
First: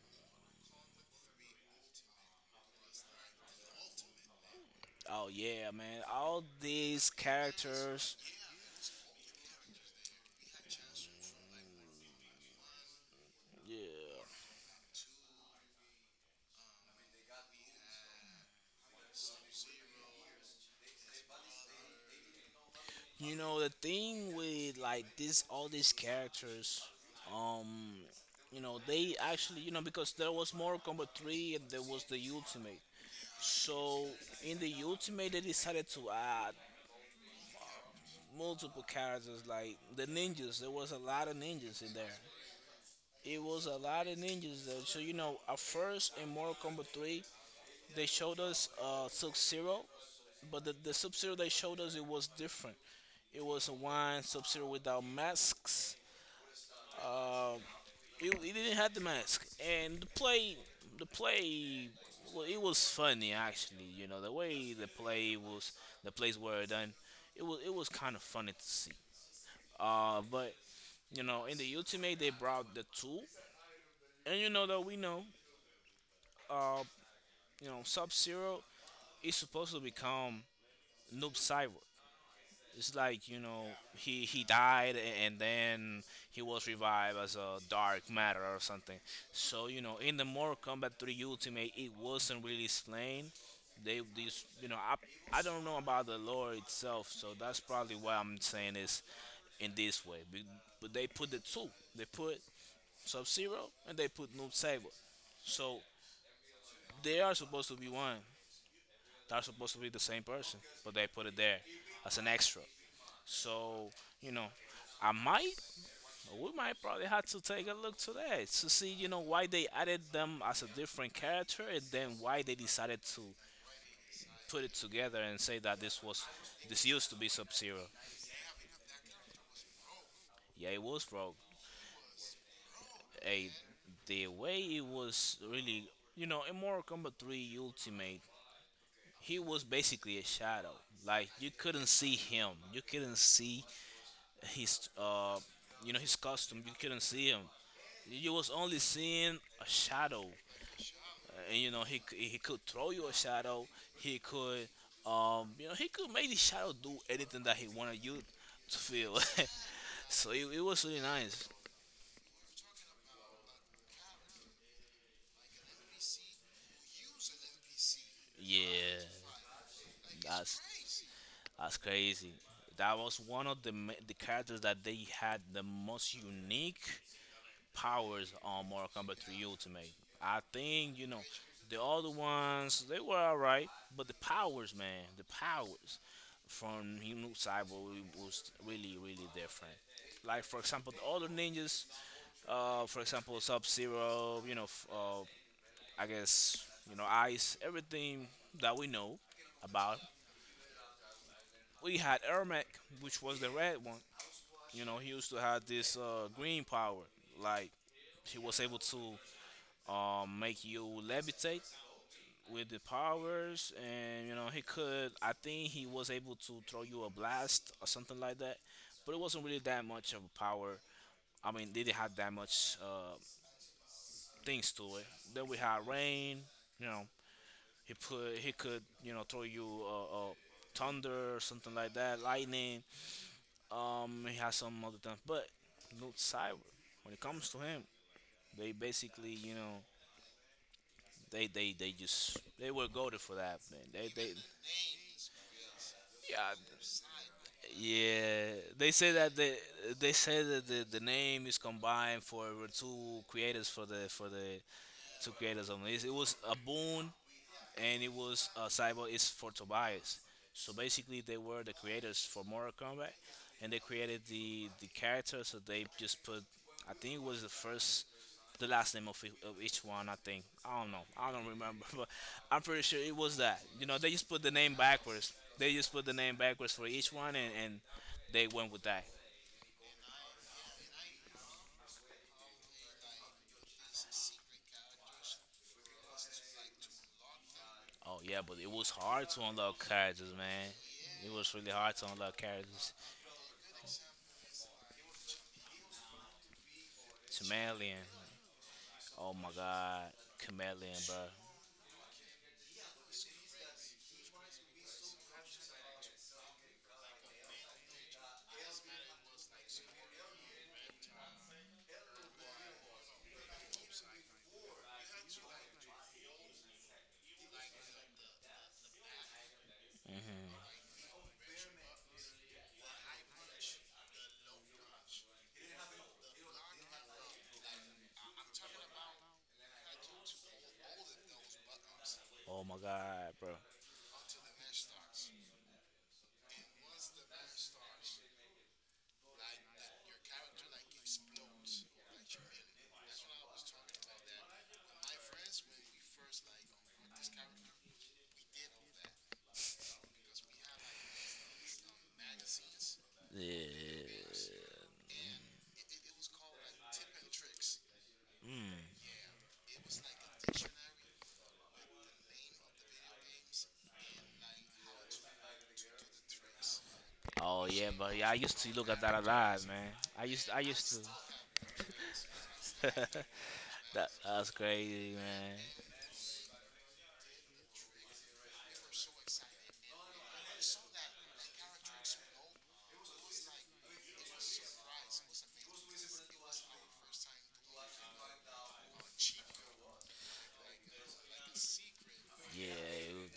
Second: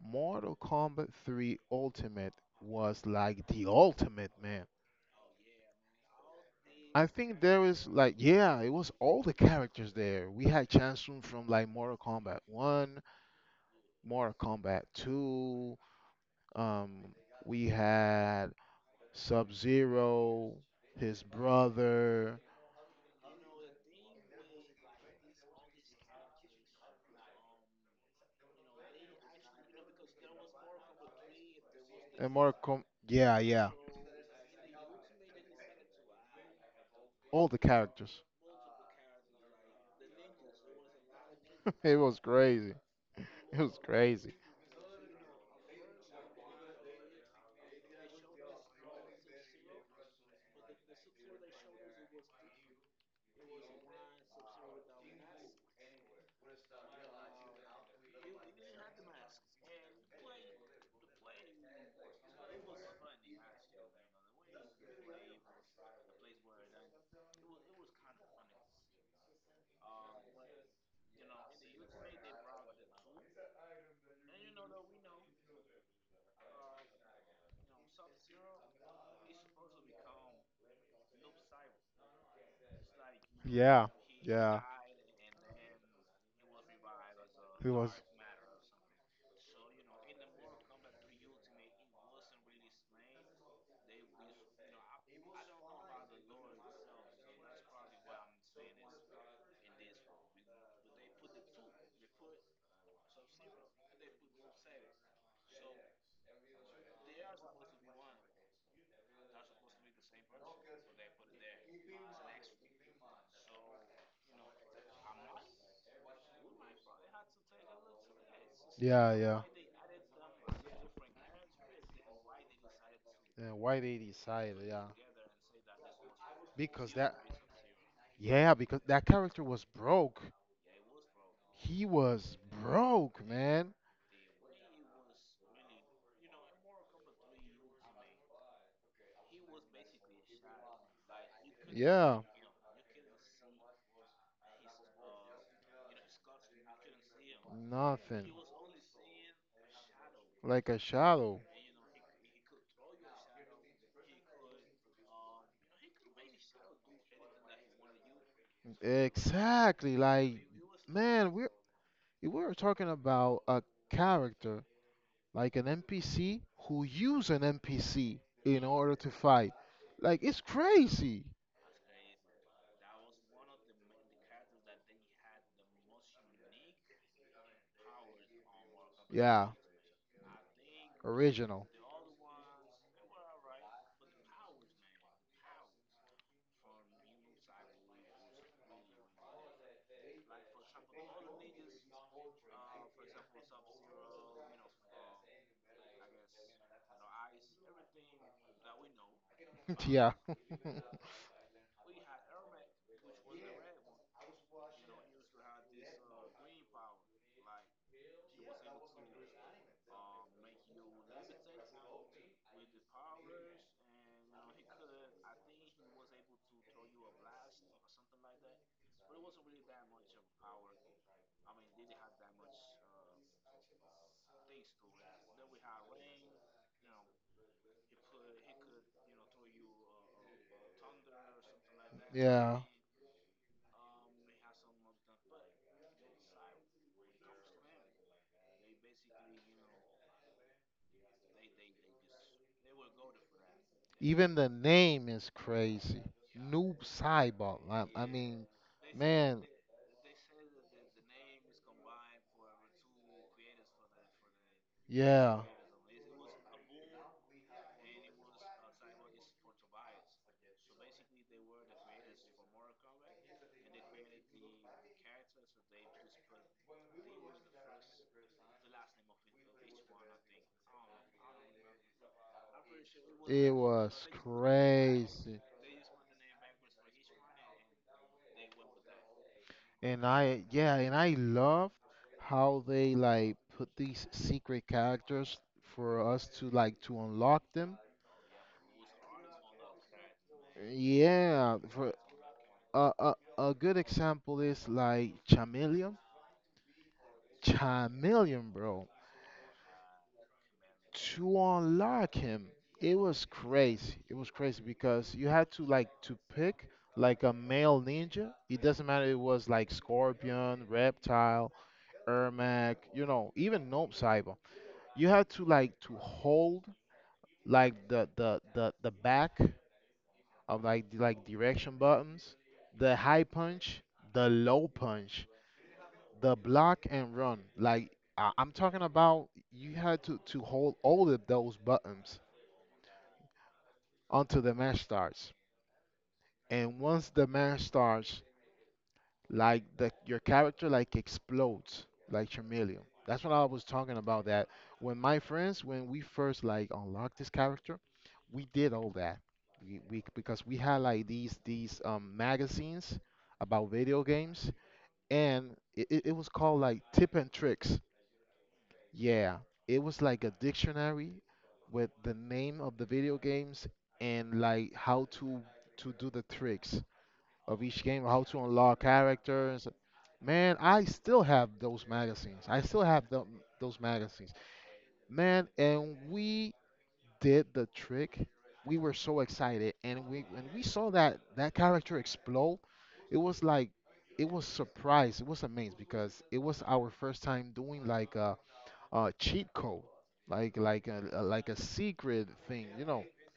Mortal Kombat 3 Ultimate was like the ultimate, man. Oh yeah, man, all I these think there is like characters. yeah, it was all the characters there. We had Chansun from like Mortal Kombat 1, Yeah, Mortal Kombat 2, um we had Sub-Zero, his brother, you know the thing with like this, all these characters. Um, you know they actually, because there was Mortal Kombat 3 and there was the and Mortal Ultimate. Com yeah, yeah. So in the Ultimate, they decided to add All the characters. multiple characters like the ninjas. There was a lot of ninjas [laughs] in It there. was crazy. It It was a was lot of crazy. ninjas though. So you know, at first in Mortal Kombat 3, they showed us Sub Zero, but the Sub Zero they showed us it was different. It was one Sub Zero without masks. Uh, he didn't have the mask, and the play, it was funny actually. You know the way the play was, the plays were done. It was kind of funny to see. But you know in the ultimate they brought the tool, and you know that we know, uh, you know Sub Zero is supposed to become Noob Cyborg. It's like you know Yeah, he yeah. died and then he was revived as a It was dark matter or something. So you know in the Mortal Kombat 3 Ultimate it wasn't really explained. They these you know I don't know about the lore itself, so that's probably why I'm saying this in this way. But they put the two, they put Sub Zero and they put Noob Saber. So they are supposed to be one. They're supposed to be the same person, but they put it there as an extra. So, you know, I might, we might probably have to take a look today to see, you yeah, know, yeah. why they added them as a different character and then why they decided to Yeah, why they decided, put it yeah. together and say that this Because used to that be Sub Zero. yeah, because that character was broke. Yeah, it was Rogue. He was broke, Hey, man. the way it was really, you know, in Mortal Kombat 3 Ultimate, he was basically a shadow. Like, you couldn't see Yeah, him, you couldn't see his, you know his costume you couldn't see him. You nothing. was only seeing a shadow, Like a shadow. and you know he could throw you a shadow. He could, you know, he could make the shadow do anything that he wanted you to feel. Exactly. [laughs] so it, Like, it was really man, nice. We are talking about a character like an NPC who use an NPC in order Yeah, to fight. Like, it's that's crazy. that's crazy. That was one of the characters that they had the most unique powers on Mortal Kombat 3 Yeah, Ultimate. I think, you know, original. the other ones, they were alright, but the powers, man, the powers from him Cyborg was really, really different. Like, for example, the other ninjas, for example, Sub Zero, you know, I guess, you know, Ice, everything that we know [laughs] about. yeah, [laughs] We had Ermac, which was the red one. You know, he used to have this green power. Like, he was able to make you levitate with the powers, and you know he could. I think he was able to throw you a blast or something like that, but it wasn't really that much of a power. I mean, they didn't have that much things to it. Then we had rain. You know, he could you know throw you thunder or something like that, yeah. lightning. He has some other things, but Luke Cyber, when it comes to him, they basically you know They were goaded for that man. They Even the name is crazy. Yeah, Noob Saibot. I mean, yeah. they say that man, they say that the name is combined for two creators for the two yeah. creators only. It was a boon and it was Cyborg is for Tobias. So basically, they were the creators for Mortal Kombat, and they created the character. So they just put, I think it was the first, the last name of, of each one. I don't know, I don't remember, [laughs] but I'm pretty sure it was It that. You know, was they just put the name backwards. crazy. They just put the name backwards for each one, and they went with that. And yeah, and I love how they like put these secret characters for us to to unlock them. Oh yeah, but it was hard to unlock characters, man. It was Yeah, really for hard to unlock characters. A good example is like Chameleon. It's Chameleon. Chameleon, bro. Oh my god, chameleon, bro. To unlock him, it was crazy. It was crazy because you had to to pick like a male ninja. It doesn't matter. If It was like Scorpion, Reptile. Ermac, you know, even Gnome Cyber. You have to to hold like the back of like the, like direction buttons, the high punch, the low punch, the block and run. Like I'm talking about, you had to hold all of those buttons Oh my god, bro. until the match starts. And once the match starts, like the your character like explodes like Charmeleon. That's what I was talking about. That when my friends, when we first like unlocked this character, we did all that. We because we had like these magazines about Yeah. video games, and it was called like Tip and Tricks. Yeah, it was like a dictionary with the name of the video games and like how to do the tricks of Oh each yeah, game, bro. how Yeah, I to used to unlock look at that alive, characters. man. I used Man, I I used to. still have those magazines. I still [laughs] have that them, those that magazines. was crazy, Man, man. and we did the trick. We were so excited, and we when we saw that that character explode, it was like it was surprised. It was amazed because it was our first time doing like a cheat code, like a secret thing. You know, Yeah, it was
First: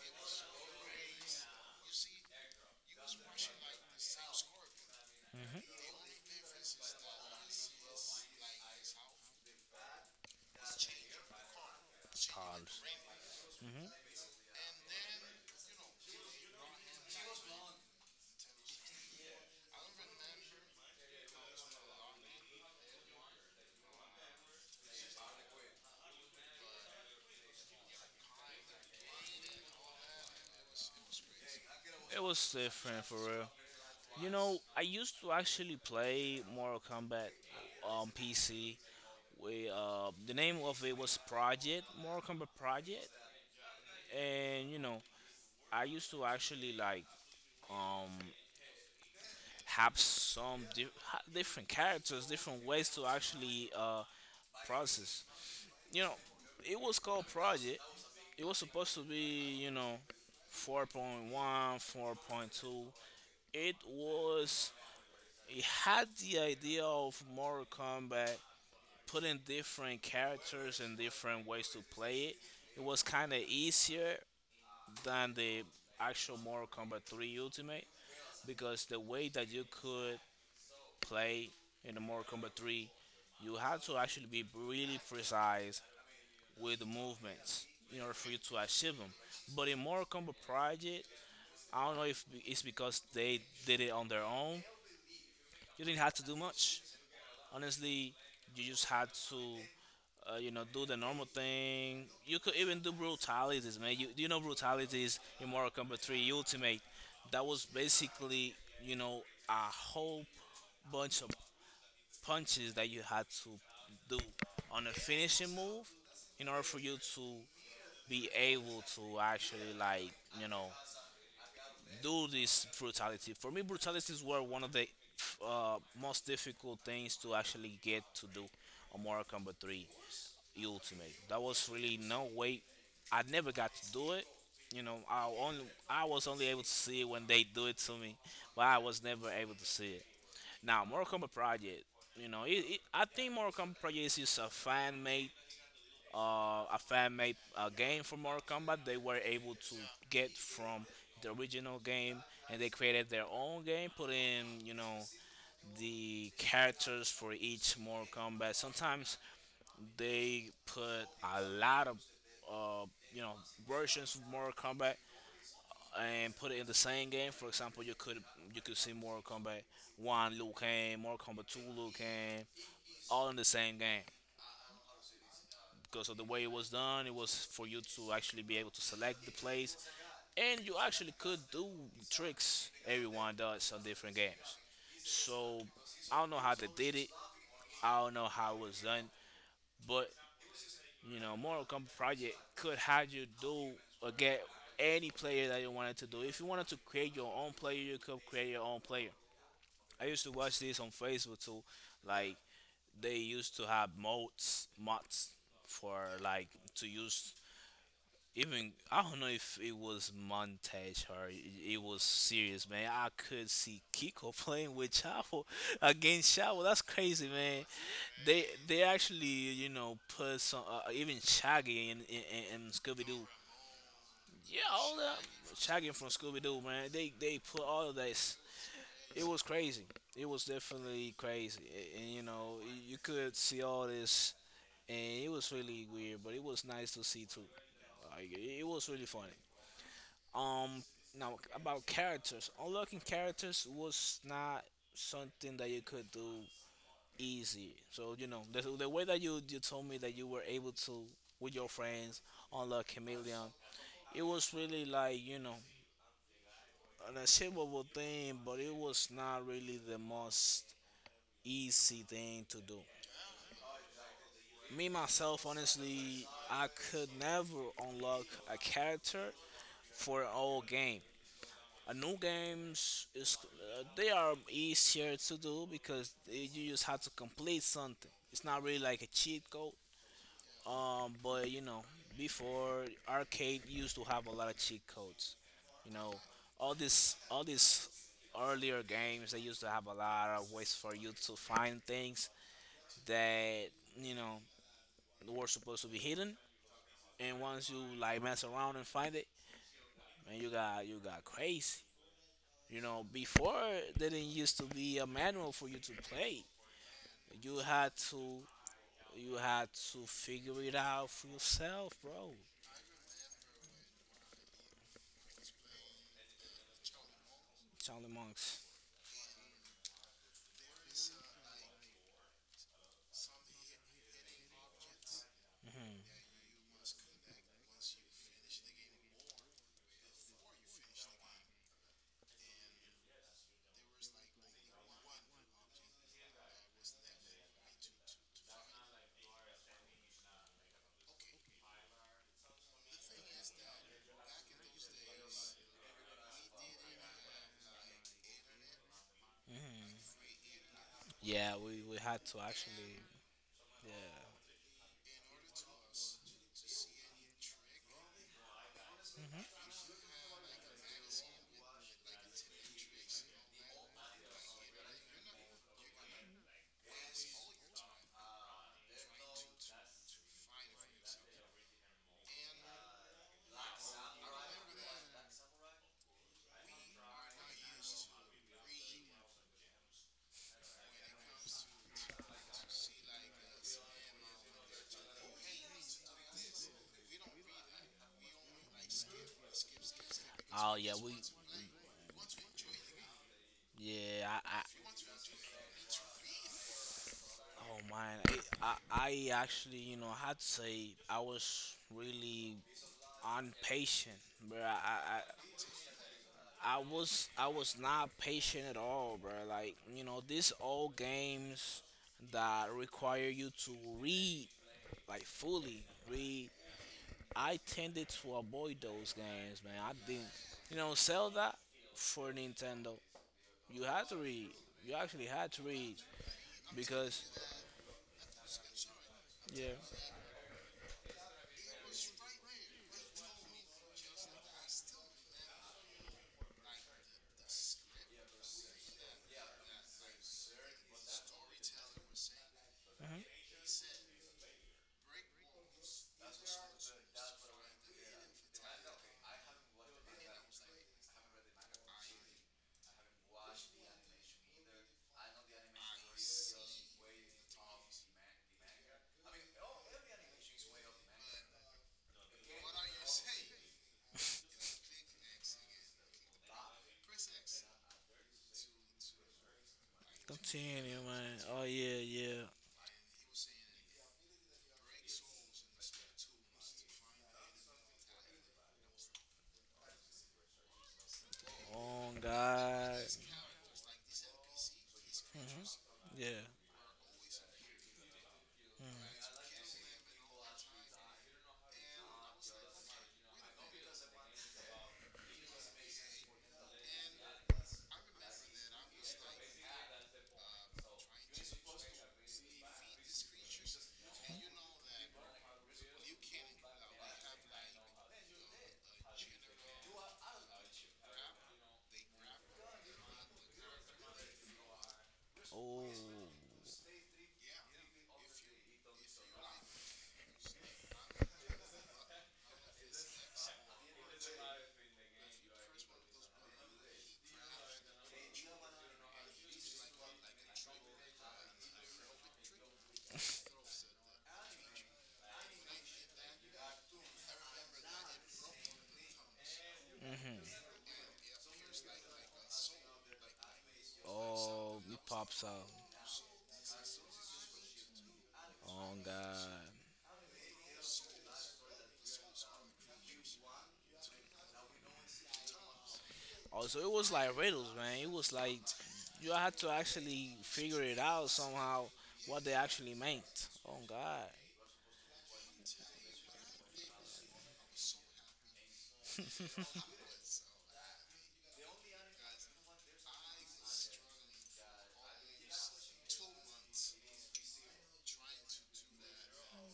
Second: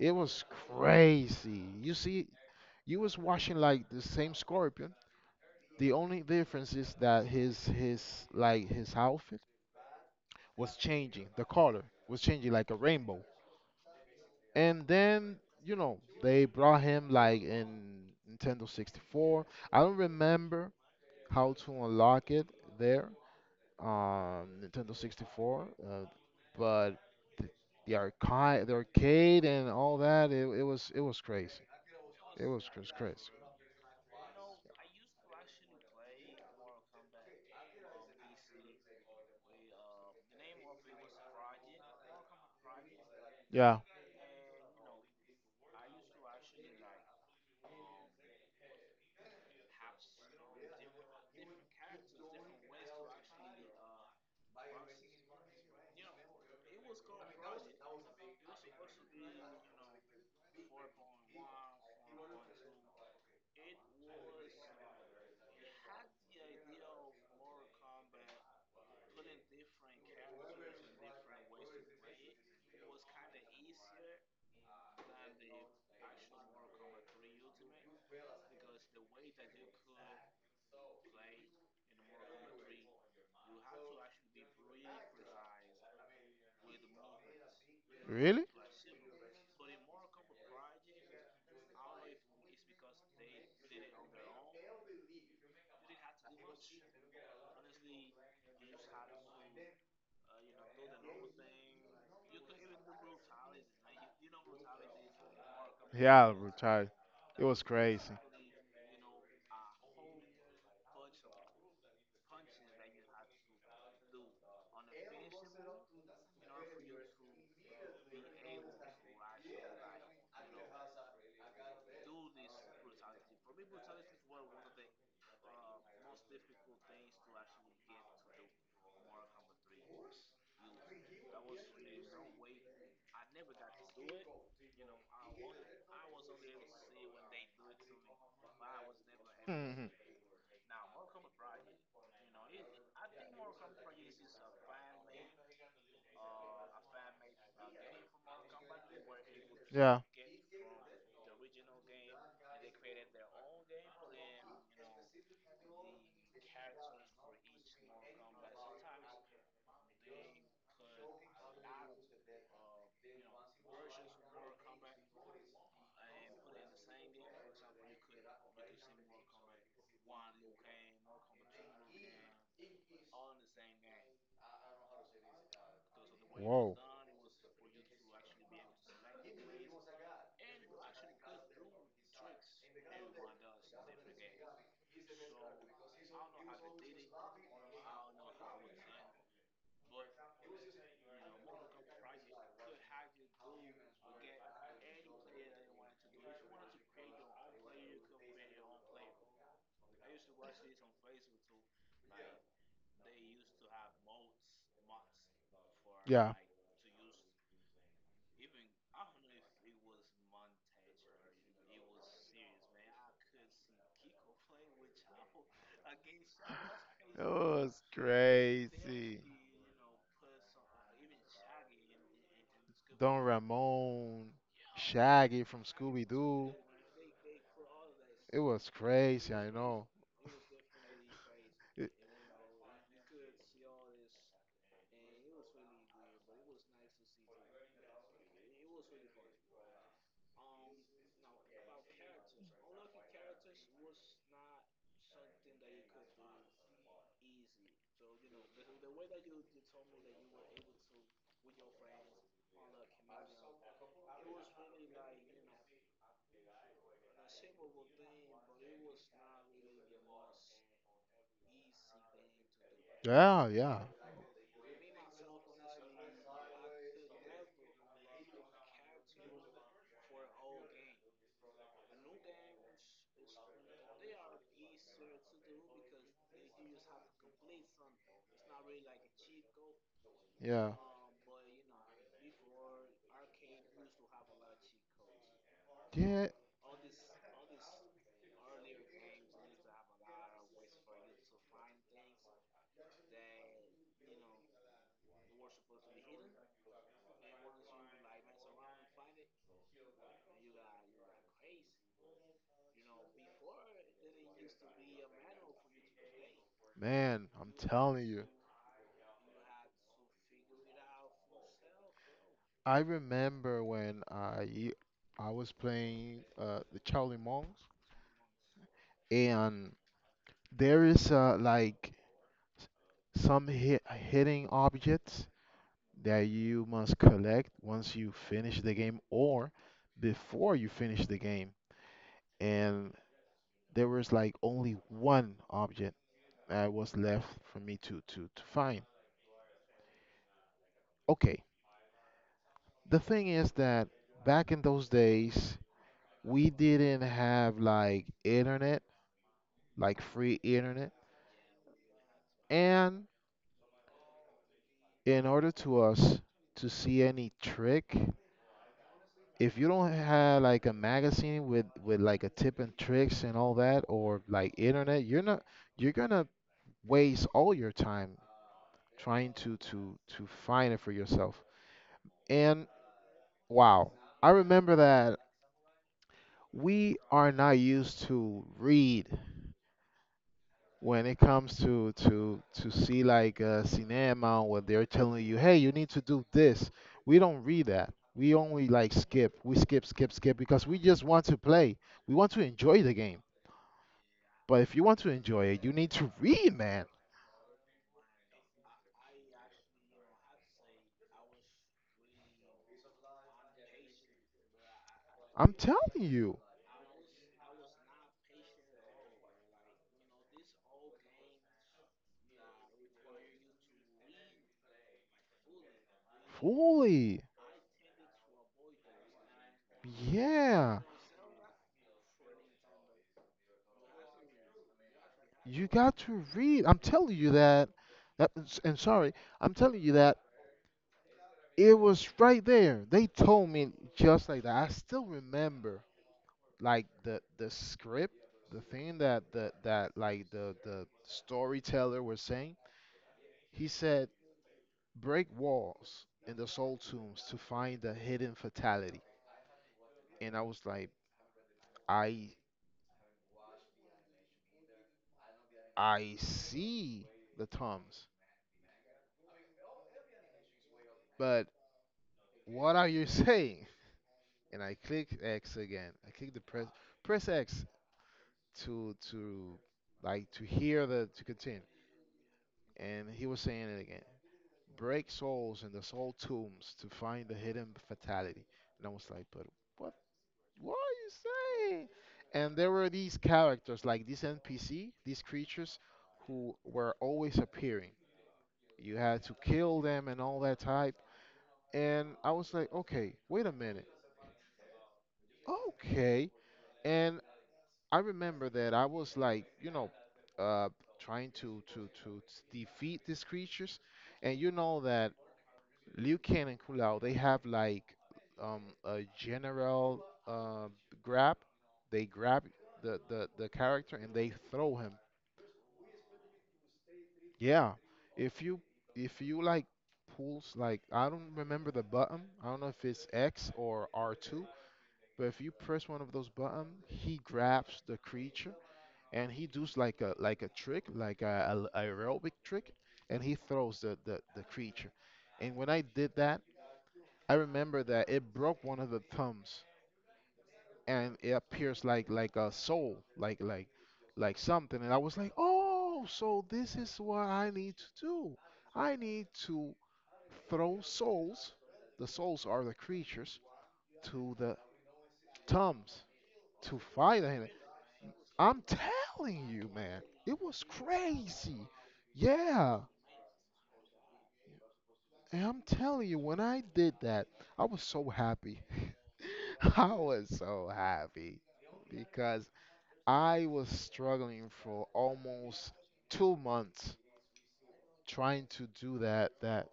it was crazy. You see, you was watching like the same score. The only difference is that his outfit was changing. The color was changing like a palms. rainbow. And then, you know, they brought him like in Nintendo 64. I don't remember how to unlock it there, Nintendo 64, but the, the arcade and all that, it was crazy. It It was was different for crazy. real. You know, I used to actually play Mortal Kombat on PC. We the name of it was Project Mortal Kombat Project, Yeah. and you know, I used to actually like um have some different characters, different ways to actually process. You know, it was called Project. It was supposed to be, you know, 4.1, 4.2. It was, it had the idea of Mortal Kombat putting different characters and different ways to play it. It was kind of easier than the actual Mortal Kombat 3 Ultimate because the way that you could play in the Mortal Kombat 3, you have to actually be really precise with the movements in order for you Really? to achieve them. But in Mortal Kombat Project, I don't know if it's because they did it on their own. You didn't have to do much. Honestly, you just had to, you know, do the normal thing. You could even do brutalities, man. You know brutalities in Mortal Kombat 3 Yeah, Ultimate. retired. It That was was crazy. basically, you know, a whole bunch of punches that you had to do on a finishing move in order for you to be able to actually like you know do this brutality. For me, brutalities were one of the most difficult things to actually get to do on Mortal Kombat 3 Ultimate. That was really no way. I never got to do it. You know, I was only able to see it when they do it to me, but I was never able to see it. [laughs] Now, Mortal Kombat Project, you know, I think Mortal Kombat Project is just a fan made, a fan made game for Mortal Kombat. They were able to yeah. get from the original game, and they created their own game, put in, you know, the characters for each Mortal Kombat. Sometimes they put a lot of, uh, you know, versions of Mortal Kombat and put it in the same game. For example, you could see Mortal Kombat One Liu Kang, Mortal Kombat Two Liu Kang, all in the same game because of the way it was Whoa. done. It was for you to actually be able to select the plays, and you actually could do tricks. Everyone does on different games, so I don't know how they did it. I don't know how it was done, but you know, Mortal Kombat Project could have you do or get any player that you wanted to do. If you wanted to create your own player, you could create your own player. I used to watch this on Facebook too, like they used to have mods for Yeah. like to use even I don't know if it was montage or it was serious, man. I could see Kiko [laughs] playing with Chavo [laughs] against Chavo. That's It crazy, man. was They crazy. actually you know put some even Shaggy and Scooby Don Doo. Ramon, Yeah, all that Shaggy from Shaggy from Scooby Scooby Doo. Doo, man. They put all of this. It was It crazy, was I crazy. know. It was definitely crazy. It- And you know you could see all this and it was really weird, but it was nice to see too. Like it was really funny. Um, now about characters, unlocking characters was not something that you could do easy. So you know the way that you told me that you were able to with your friends unlock chameleon, it was really like you know an achievable thing, but it was not really the most easy thing to do. yeah, yeah, Me myself, honestly, I could never unlock a character for an old game. A new games is they are easier to do because you just have to complete something. It's not really like a cheat code. yeah. But you know, before arcade used to have a lot of cheat codes. You know, Yeah, all these earlier games they used to have a lot of ways for you to find things that you know were supposed to be hidden. And once you like mess around and find it, man, you got crazy. You know, before there didn't used to be a manual for you to play. man, I'm You had telling you. to you had to figure it out for yourself, bro. I remember when I was playing the Charlie Monks, Charlie Monks. and there is like some hitting objects that Hmm. you must collect once you finish the game or before you finish the game. And there was like only one object that was left for me to, to find. Okay, the thing is that back in those days, we didn't have like internet, like Hmm. free internet. Yeah, we had to actually. And Yeah. in order to us to see any trick if you don't have like a magazine with like a tip and tricks and all that or like internet you're not you're gonna waste all your time trying to find it for yourself and wow I remember that we are not used to read when it comes to see like a cinema where they're telling you hey you need to do this we don't read that we only like skip we skip because Oh we yeah, just we want to play we want to enjoy the game. yeah. But if you want to enjoy it, you need to read, man. I oh man, I actually you know had to say I was really impatient, bro. I, I I'm telling you, I was I was not patient at all, bro. Like you know, these old games that require you to read like fully read. fully. I tended to avoid those games, man. I didn't, you Yeah, know, Zelda for Nintendo. You had to read. You actually had to you read got to read. I'm telling because you that. And sorry, I'm telling you yeah. that it was right there. They told me just like that. I still remember, like the script, the thing that the that like the storyteller was saying. He said, "Break walls in the soul tombs to find the hidden fatality." And I was like, I I see the thumbs, but what are you [laughs] saying? And I click X again. I click the press press X to like to hear Continue, the to man. continue. Oh yeah, yeah. And he was saying it again. Break souls in the soul tombs to find the hidden fatality. And I was like, but what what are you saying? Oh And there were God. these characters, like these NPC, these Hmm. creatures Yeah. who were always appearing. You had to kill them and all that type. And I was like, okay, wait a minute. Okay. And I remember that I was like, you know, uh, trying to, to defeat these creatures. And you know that Liu Kang and Kung they have like a general grab. They grab the character and they throw him. Oh. Yeah. If you like pulls like I don't remember the button. I don't know if it's X or R2. But if you press one of those buttons, he grabs the creature and he does like a a trick, like a aerobic trick, and he throws the creature. And when I did that, I remember that it broke one of the thumbs, Hmm. and it appears like a soul, like something. Oh, And I it was like, pops out. oh, so this is what I need to do. Oh I need God. to throw souls. The souls are the creatures to the thumbs to Also, it was fight like him. riddles, man. It was like I'm you telling had you, to man, actually it was figure it out crazy. somehow what they Yeah, actually meant. Oh God. and I'm telling you, when I did that, I was so happy. [laughs] I was so happy because I was struggling for almost 2 months trying to do that,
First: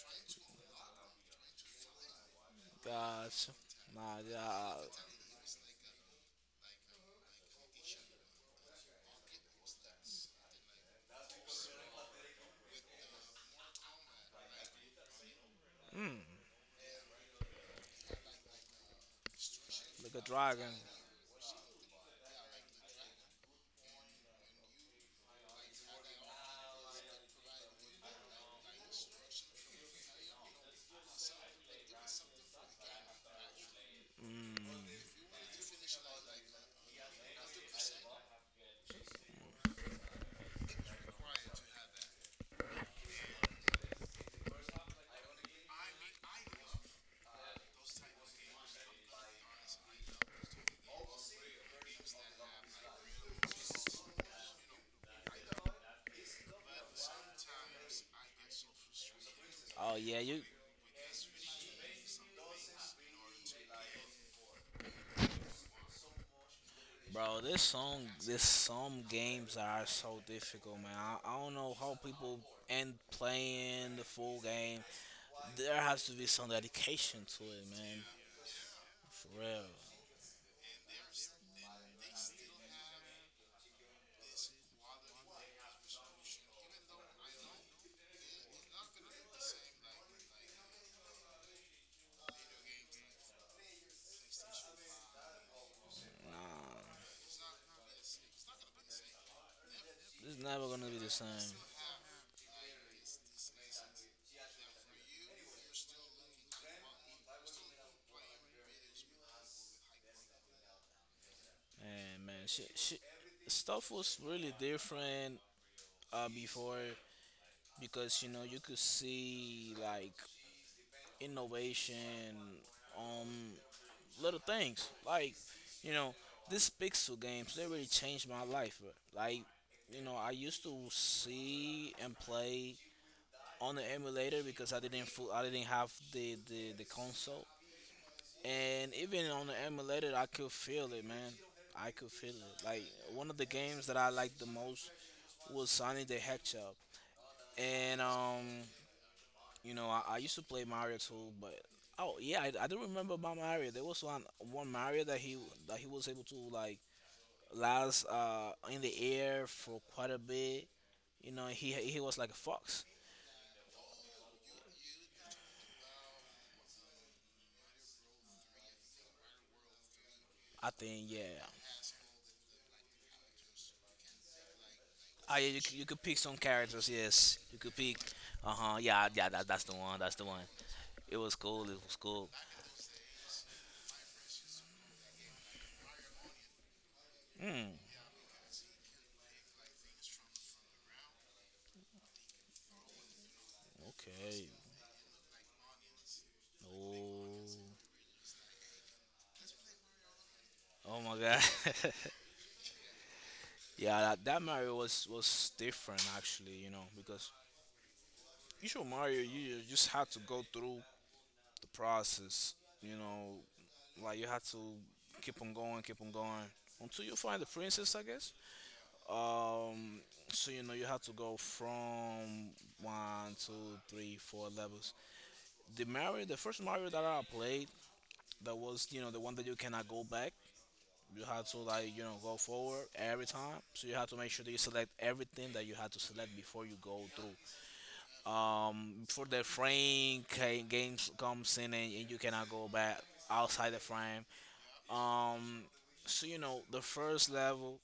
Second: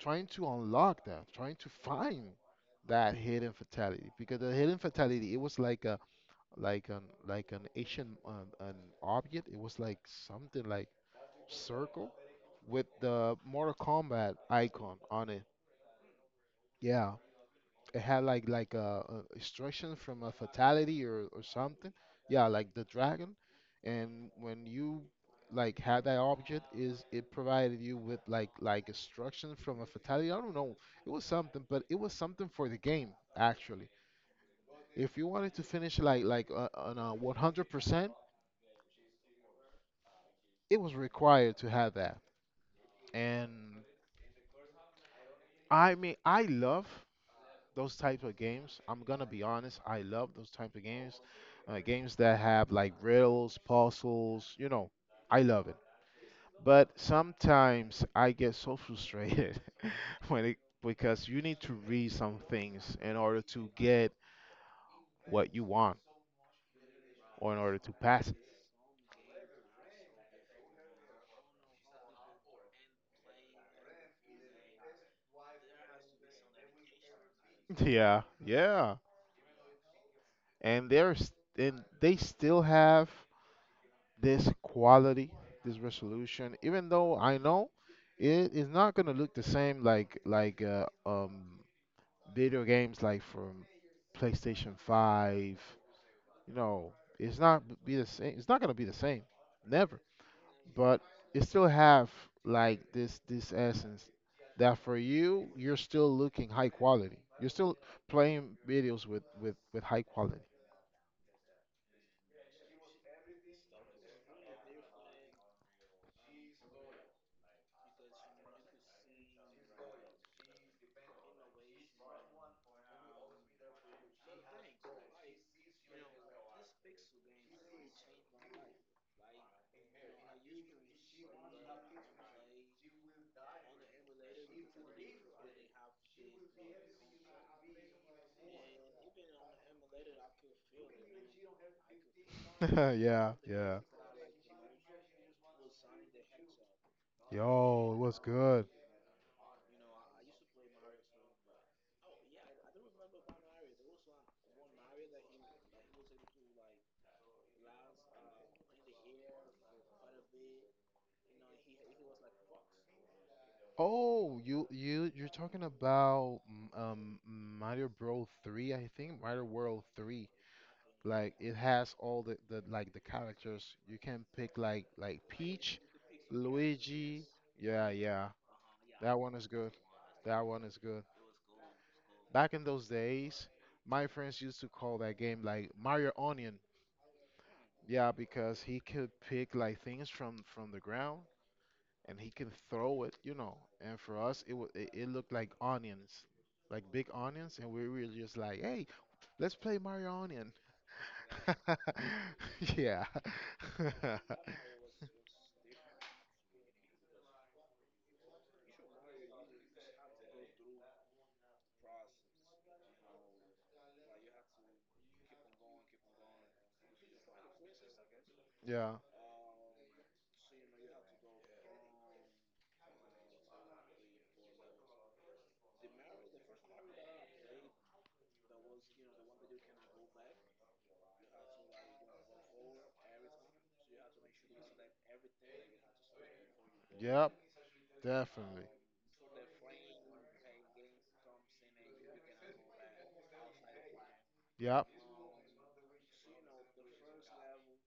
trying to unlock that, trying to find that Gosh. hidden fatality. My Because the hidden God. fatality, it was like a like an like an Asian an object. It was like something like circle with the Mortal Kombat icon on it. mm, Yeah, it had like a instruction Look from at a dragon. fatality or something. Yeah, like the dragon, and when you like had that object, is it provided you with like instruction from a fatality? I don't know. It was something, but it was something for the game actually. If you wanted to finish like on a 100%, it was required to have that. And I mean, I love those types of games. I'm gonna be honest, I love those types of games. Games that have like riddles, puzzles, you know, I love it. But sometimes I get so frustrated Oh yeah, [laughs] when it, because you need to read some things in order to get what you want bro. or in This order to song, pass it. this some games are so difficult, man. I don't know how people end playing the full game. There has to be some dedication to it, [laughs] man. Yeah, yeah. For real. And there's and they still have this quality, this resolution, even though I know it is not gonna look the same like video games like from PlayStation 5, you Nah, know, it's not be the same. It's not gonna be the same, never. it's never gonna be But the same. it still have like this essence that for you, you're still looking high quality. You're still playing videos with high quality. And man, stuff was really different before because you know you could see like innovation, um, little things like you know these pixel games. They really changed my life. Bro. Like you know, I used to see and play on the emulator because I didn't have the console, and even on the emulator I could feel it, man. I could feel it. Like [laughs] one Yeah, of the yeah. games that I like the most was Sonic the Hedgehog, Yo, and what's good? you know, I used to play Mario too, but oh yeah, I do remember about Mario. There was one Mario that he was able to like last in the air for quite a bit. You know, he was like a fox. Oh, you're talking about Mario Bros 3, I think, Mario World 3. I think Like yeah. it has all the like the characters. You can pick like Ah yeah, Peach, you could pick some characters. Luigi. Yes, you could Yeah, pick. yeah. Uh huh. Yeah, That yeah. one is That's good. the one. That's the That one. one is good. It was cool. It was cool. Back in those days, my friends used to call that game like Mario Onion. Hmm. Yeah, because he could pick like things from the ground and he can throw it, you know. And for us, Okay. it looked like onions, like big Oh. onions, and we were just like, "Hey, let's play Mario Onion." Oh my God. [laughs] [laughs] Yeah, Yeah, that [laughs] Mario was different actually, you know, because usual Mario you just had to go through the process, you know, like you had to keep on going until you find the princess, I guess. yeah, Um, so you know you had to go from one, two, three, four levels. The Mario, the first Mario that I played, that was you know the one that you cannot go back. You had to like you know go forward every time, so you had to make sure that you select everything that you had to select before you go yep, through. definitely, Before the frame games comes in and you cannot go back outside the frame. yep, Um, so you know the first level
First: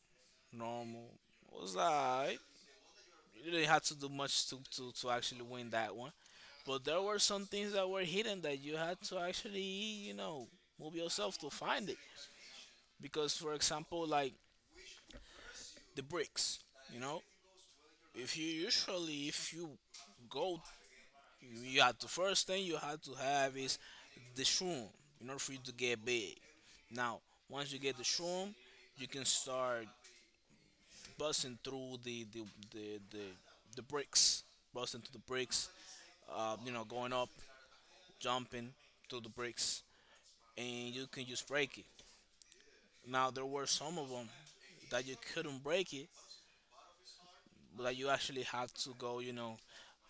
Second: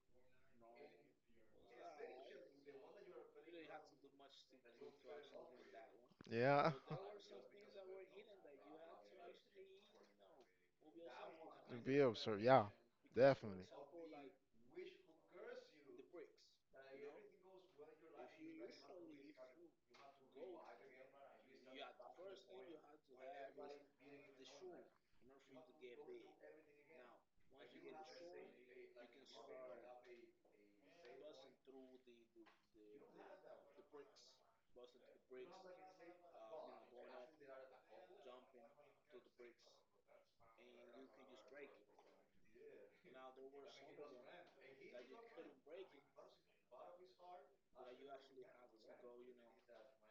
normal was alright. You didn't have to do much to actually win that one, yeah. [laughs] but there were some things that were hidden that you had to actually you know move yourself to And find it. be observed, yeah, Because for definitely, example, like the bricks, you know, if you usually if you go. You have to first thing you have to have is the shroom in order for you to get big. Now, once you get the shroom, you can start busting through the the, the bricks, busting through the bricks. You know, going up, jumping through the bricks, and you can just break it. Now, there were some of them that you couldn't break it, but you actually had to go, you know,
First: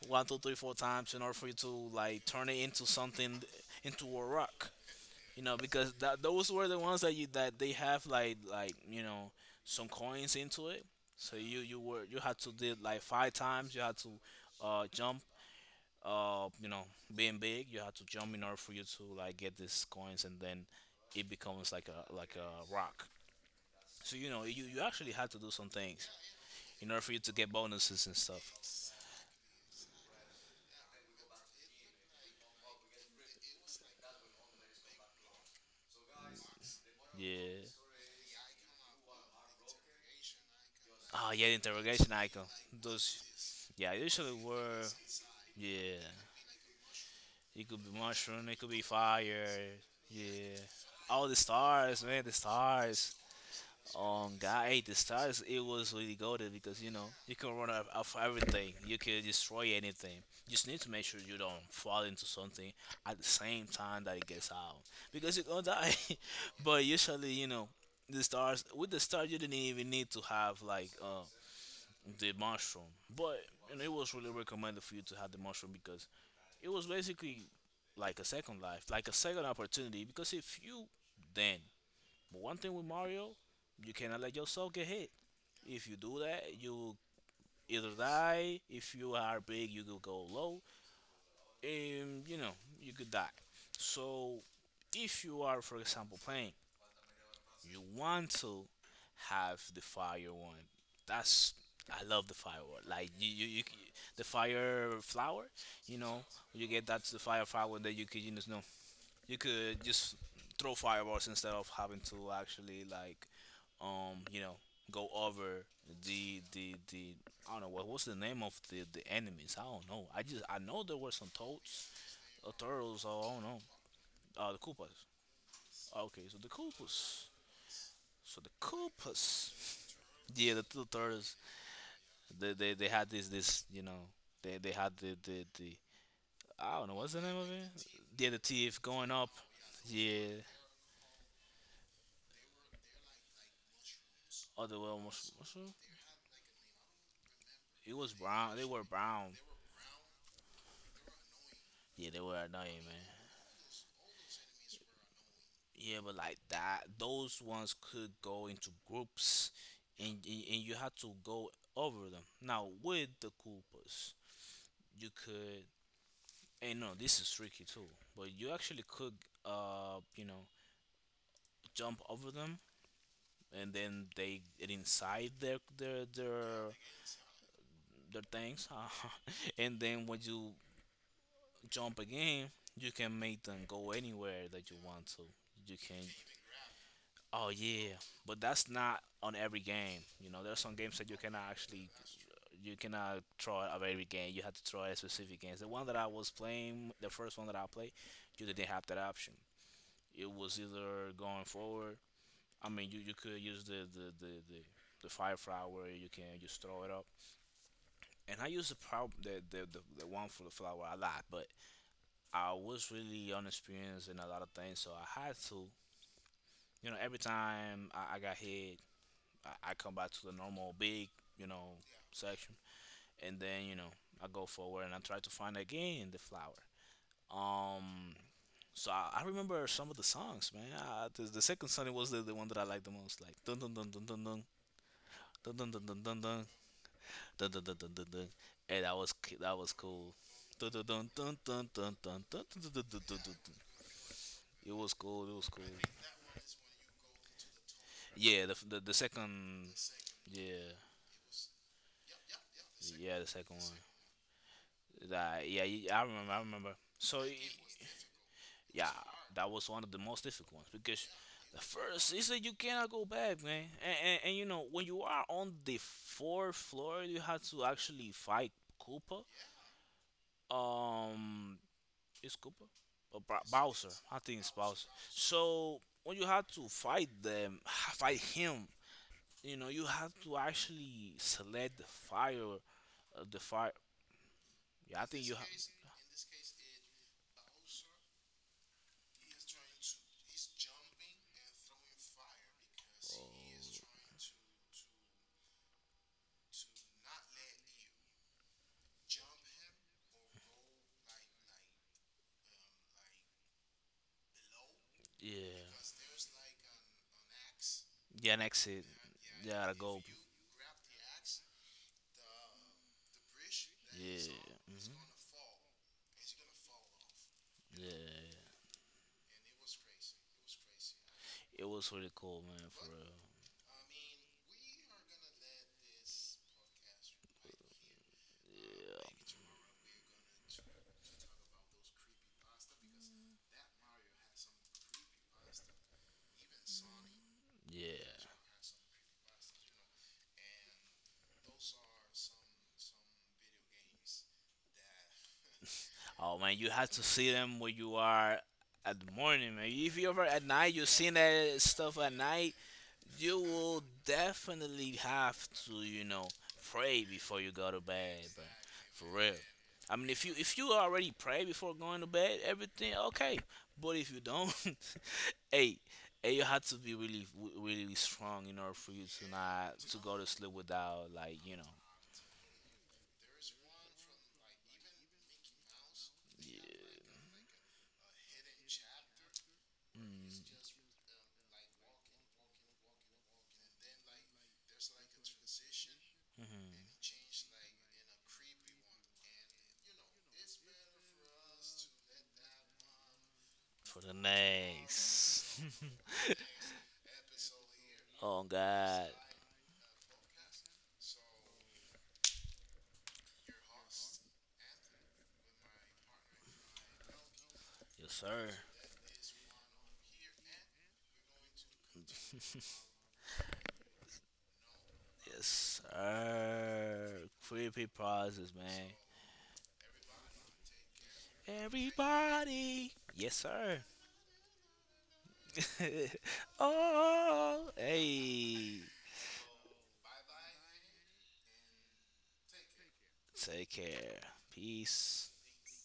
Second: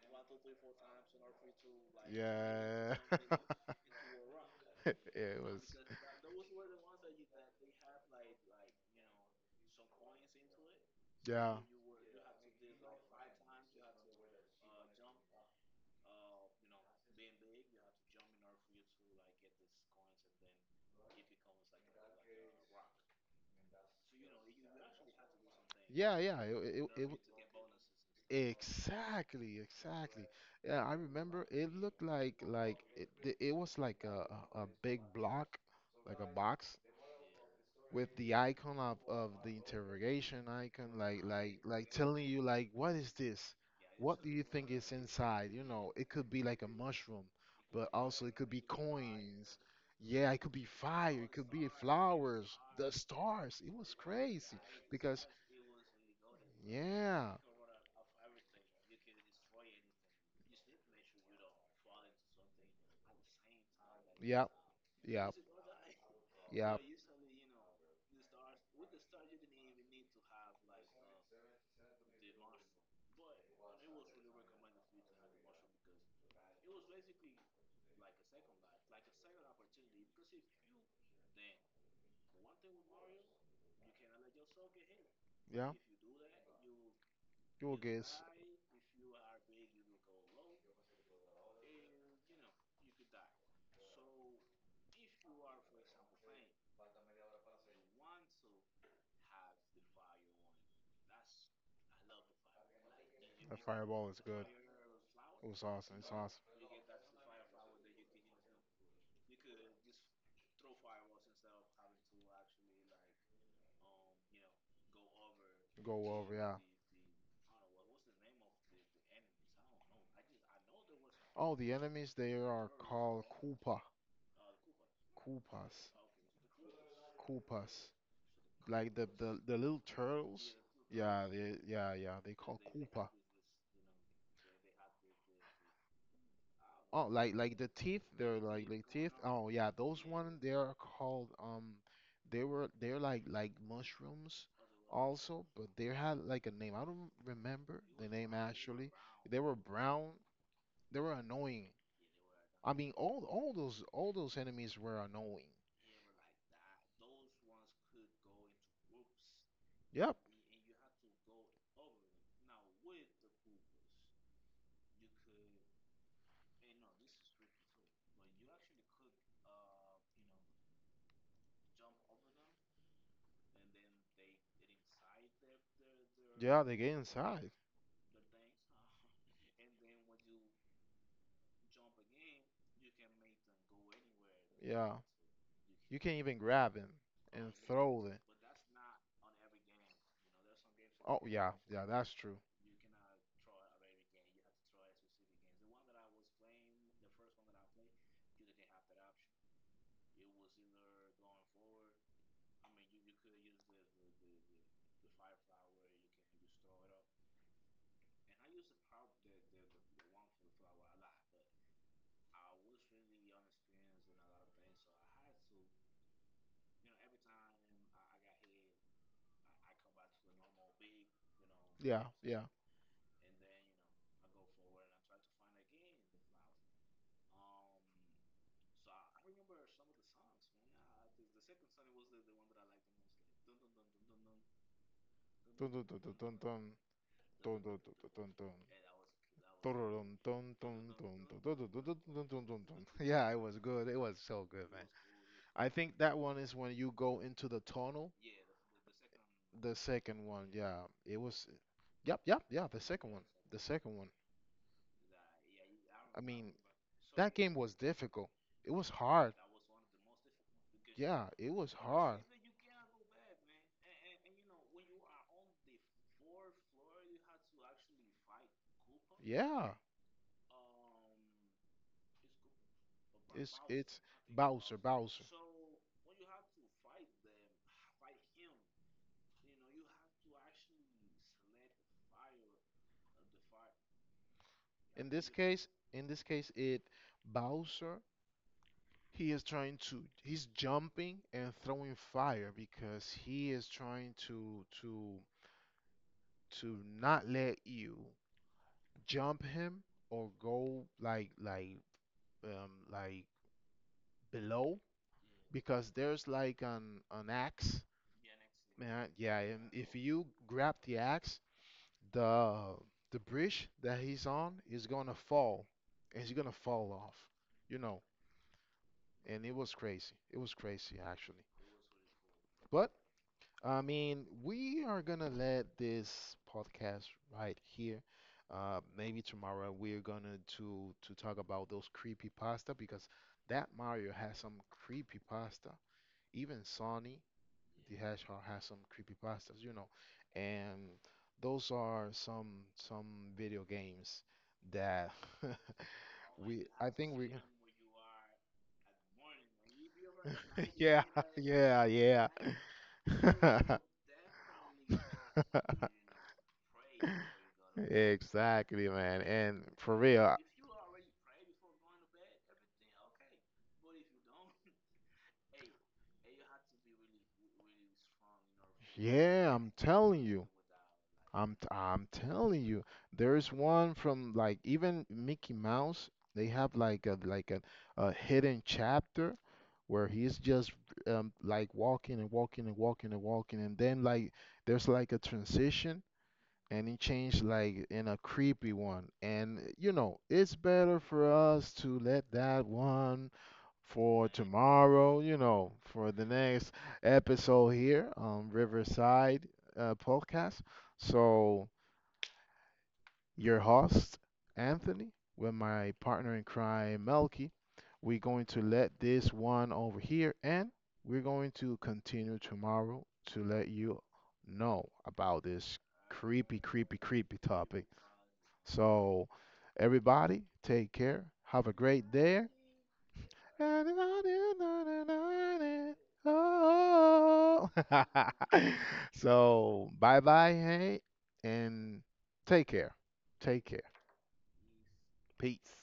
one, two, three, four times in order for you to like turn it into yeah. [laughs] something, into a rock. It You know was, because that those were the ones that you that they have like you know some coins into it, so yeah, you were you had to did like five times you had to jump you know being big you had to jump in order for you to like get these coins and then it becomes like a rock, so you know you you actually had to do some things yeah, yeah. In order for you to get bonuses and stuff. Exactly, exactly. Yeah, I remember it looked like it was like a big block, like a box Yeah. with the icon of the interrogation icon, like Oh yeah, the like like interrogation telling you icon, like what is those this? yeah What do usually you think were. is inside? You know, Yeah. it could be like a mushroom, It could but be also it mushroom. could It be could be fire. coins. Yeah, it could Yeah, be fire, all it the could be stars, man. The flowers, the stars. stars. It was crazy God, hey, the because stars. It was really golden because you know yeah, you can run off, off everything. You can destroy anything. Just need to make sure you don't fall into something at the same time that it yeah, gets out yeah, because you're gonna die. [laughs] yeah. But usually, you know, the stars with the stars you didn't even need to have like the mushroom, but you know, it was really recommended for you to have the mushroom because it was basically like a second life, like a second opportunity. Because if you then, but one thing with Mario, you cannot let yourself get hit. Yeah, If you do that, you you will either guess die. If you are big, you could go low, and you know you could die. So, if you are, for example, playing, you want to have the fire one. That's I love the firework. Like that fireball is the good. fire flower. It was awesome. You It's know, awesome. you get that the fire flower that you could you know you could just throw fireballs instead of having to actually like you know go over Go over, yeah. The I don't know what what's the name of the enemies I don't know I just I know there were some Oh, the toads enemies they or are turtles or called I don't know Koopa, the Koopas. Koopas, Okay, so the Koopas. Koopas. So the Like the the, Koopas. the little Yeah, turtles. the two Yeah, turtles. they, yeah, yeah. They they call they, they Koopa. had this this you know they had the I don't know Oh, what's the like name of like the it. teeth, Yeah, the they're like teeth like going teeth. up. Oh yeah, those one Yeah. they are called they were they're like mushrooms Other well what's, also, what's it? but they had like a name. I don't remember It the was name brown. They were actually. brown. They were brown. They were annoying. Yeah, they were I annoying, mean, man. all those enemies were annoying. Yeah, but like that, those ones could go into groups, Yep. and and you had to go over them. Now with the Koopas, you could. And no, this is tricky too. But you actually could, you know, jump over them, and then they get inside their their Yeah, their they get inside. their things, [laughs] and then when you jump a game, you can make them go anywhere that you Yeah. want to. You You can. can, even grab him oh Oh and yeah, yeah, throw it. but that's not on every game. You know, there are some games that you Oh cannot yeah, yeah, actually, that's true. you cannot throw out of every game. You have to throw at specific games. The one that I was playing, the first one that I played, you didn't have that option. It was either going forward. I mean, you could use the fire flower. You can just throw it up. And I use the prob the, one for the flower a lot, but I was really inexperienced in a lot of things, so I had to. You know, every time I got hit, I come back to the normal big, you know, Yeah, yeah. section, and then you know I go forward and I try to find again the flower. Um, so I remember some of the songs, man. I, the second song was the one that I liked the most, like dun dun dun dun dun dun dun dun dun Dun dun dun dun dun dun dun dun dun dun dun dun dun, dun dun and that was dun dun cool. dun Dun dun dun dun dun dun dun dun dun dun dun dun dun dun dun dun. Dun dun dun. dun Dun dun dun dun dun dun. [laughs] dun Yeah, dun it dun. was good. It was so good, It man. was cool. It was cool. Cool. I cool think that one is when you go into the tunnel. Yeah, the the second. The second one, Yeah. yeah, it was. Yep, yep, yeah. The second Yeah, the one, second the one. second one. That, yeah, I I remember. I mean, remember. So that game was difficult. It yeah, was hard. that was one of the most difficult ones because Yeah, it the was first hard. season you cannot go back, man. And, and you know when you are on the fourth floor, you had to actually fight Koopa. Yeah, Um, is Koopa? Or it's Bowser. it's I think it's Bowser, Bowser. Bowser. So when you had to fight them, [sighs] fight him, you know you have to actually select the fire yeah I In think this you have. case, in this case, it Bowser. He is trying to, he's jumping and throwing fire because he is trying to not let you jump him or go like below Yeah. because there's like an axe, Yeah next it. man. Yeah, Yeah and to if go. you grab the axe, the the bridge that he's Yeah. on Hmm. is gonna fall and he's gonna fall off, you know. Yeah. And it was crazy, it was crazy actually. It was really cool, man. For But real. I mean, we are gonna let this podcast right here. Maybe tomorrow we're gonna to talk about those creepy pasta because Yeah. that Mario has some creepy pasta. Even Sony the Yeah. Hedgehog has some creepy pastas, you know, and those are some video games that [laughs] Oh man, we you have I to think see we them when you are at the morning, man. If you ever at night, [laughs] you yeah seen [laughs] that yeah stuff at yeah. night, you [laughs] will definitely have to, you know, [laughs] pray before you go to bed, bro. Exactly, For man. real. And I for mean, real, I- if you already pray before going to bed, everything okay. But if you don't, [laughs] hey, hey, you have to be really, really strong in order for you to Yeah, I'm not to go telling to you. sleep without, like, you know, I'm telling you. There's one from like even Mickey Mouse. They have yeah. like a hidden chapter where Mm. he's just like walking and walking and walking and walking, and then like there's like a transition Like, mhm. and he changed like in a creepy one. And you know, it's better for us to let that one The for tomorrow, you know, for the [laughs] next oh episode here so on God. Riverside Podcast. So, your host, Anthony, with my partner in crime, Melky, Yes we're going sir. to let this one over here and we're going to continue tomorrow to let you know about Yes this creepy, creepy, sir. creepy Creepy topic. pauses, man. So, everybody, take care. Have a great day. Everybody. Yes sir. [laughs] Oh. Oh. [laughs] Hey. So, bye bye, hey, and take care. Take Take care. care. Peace. Peace.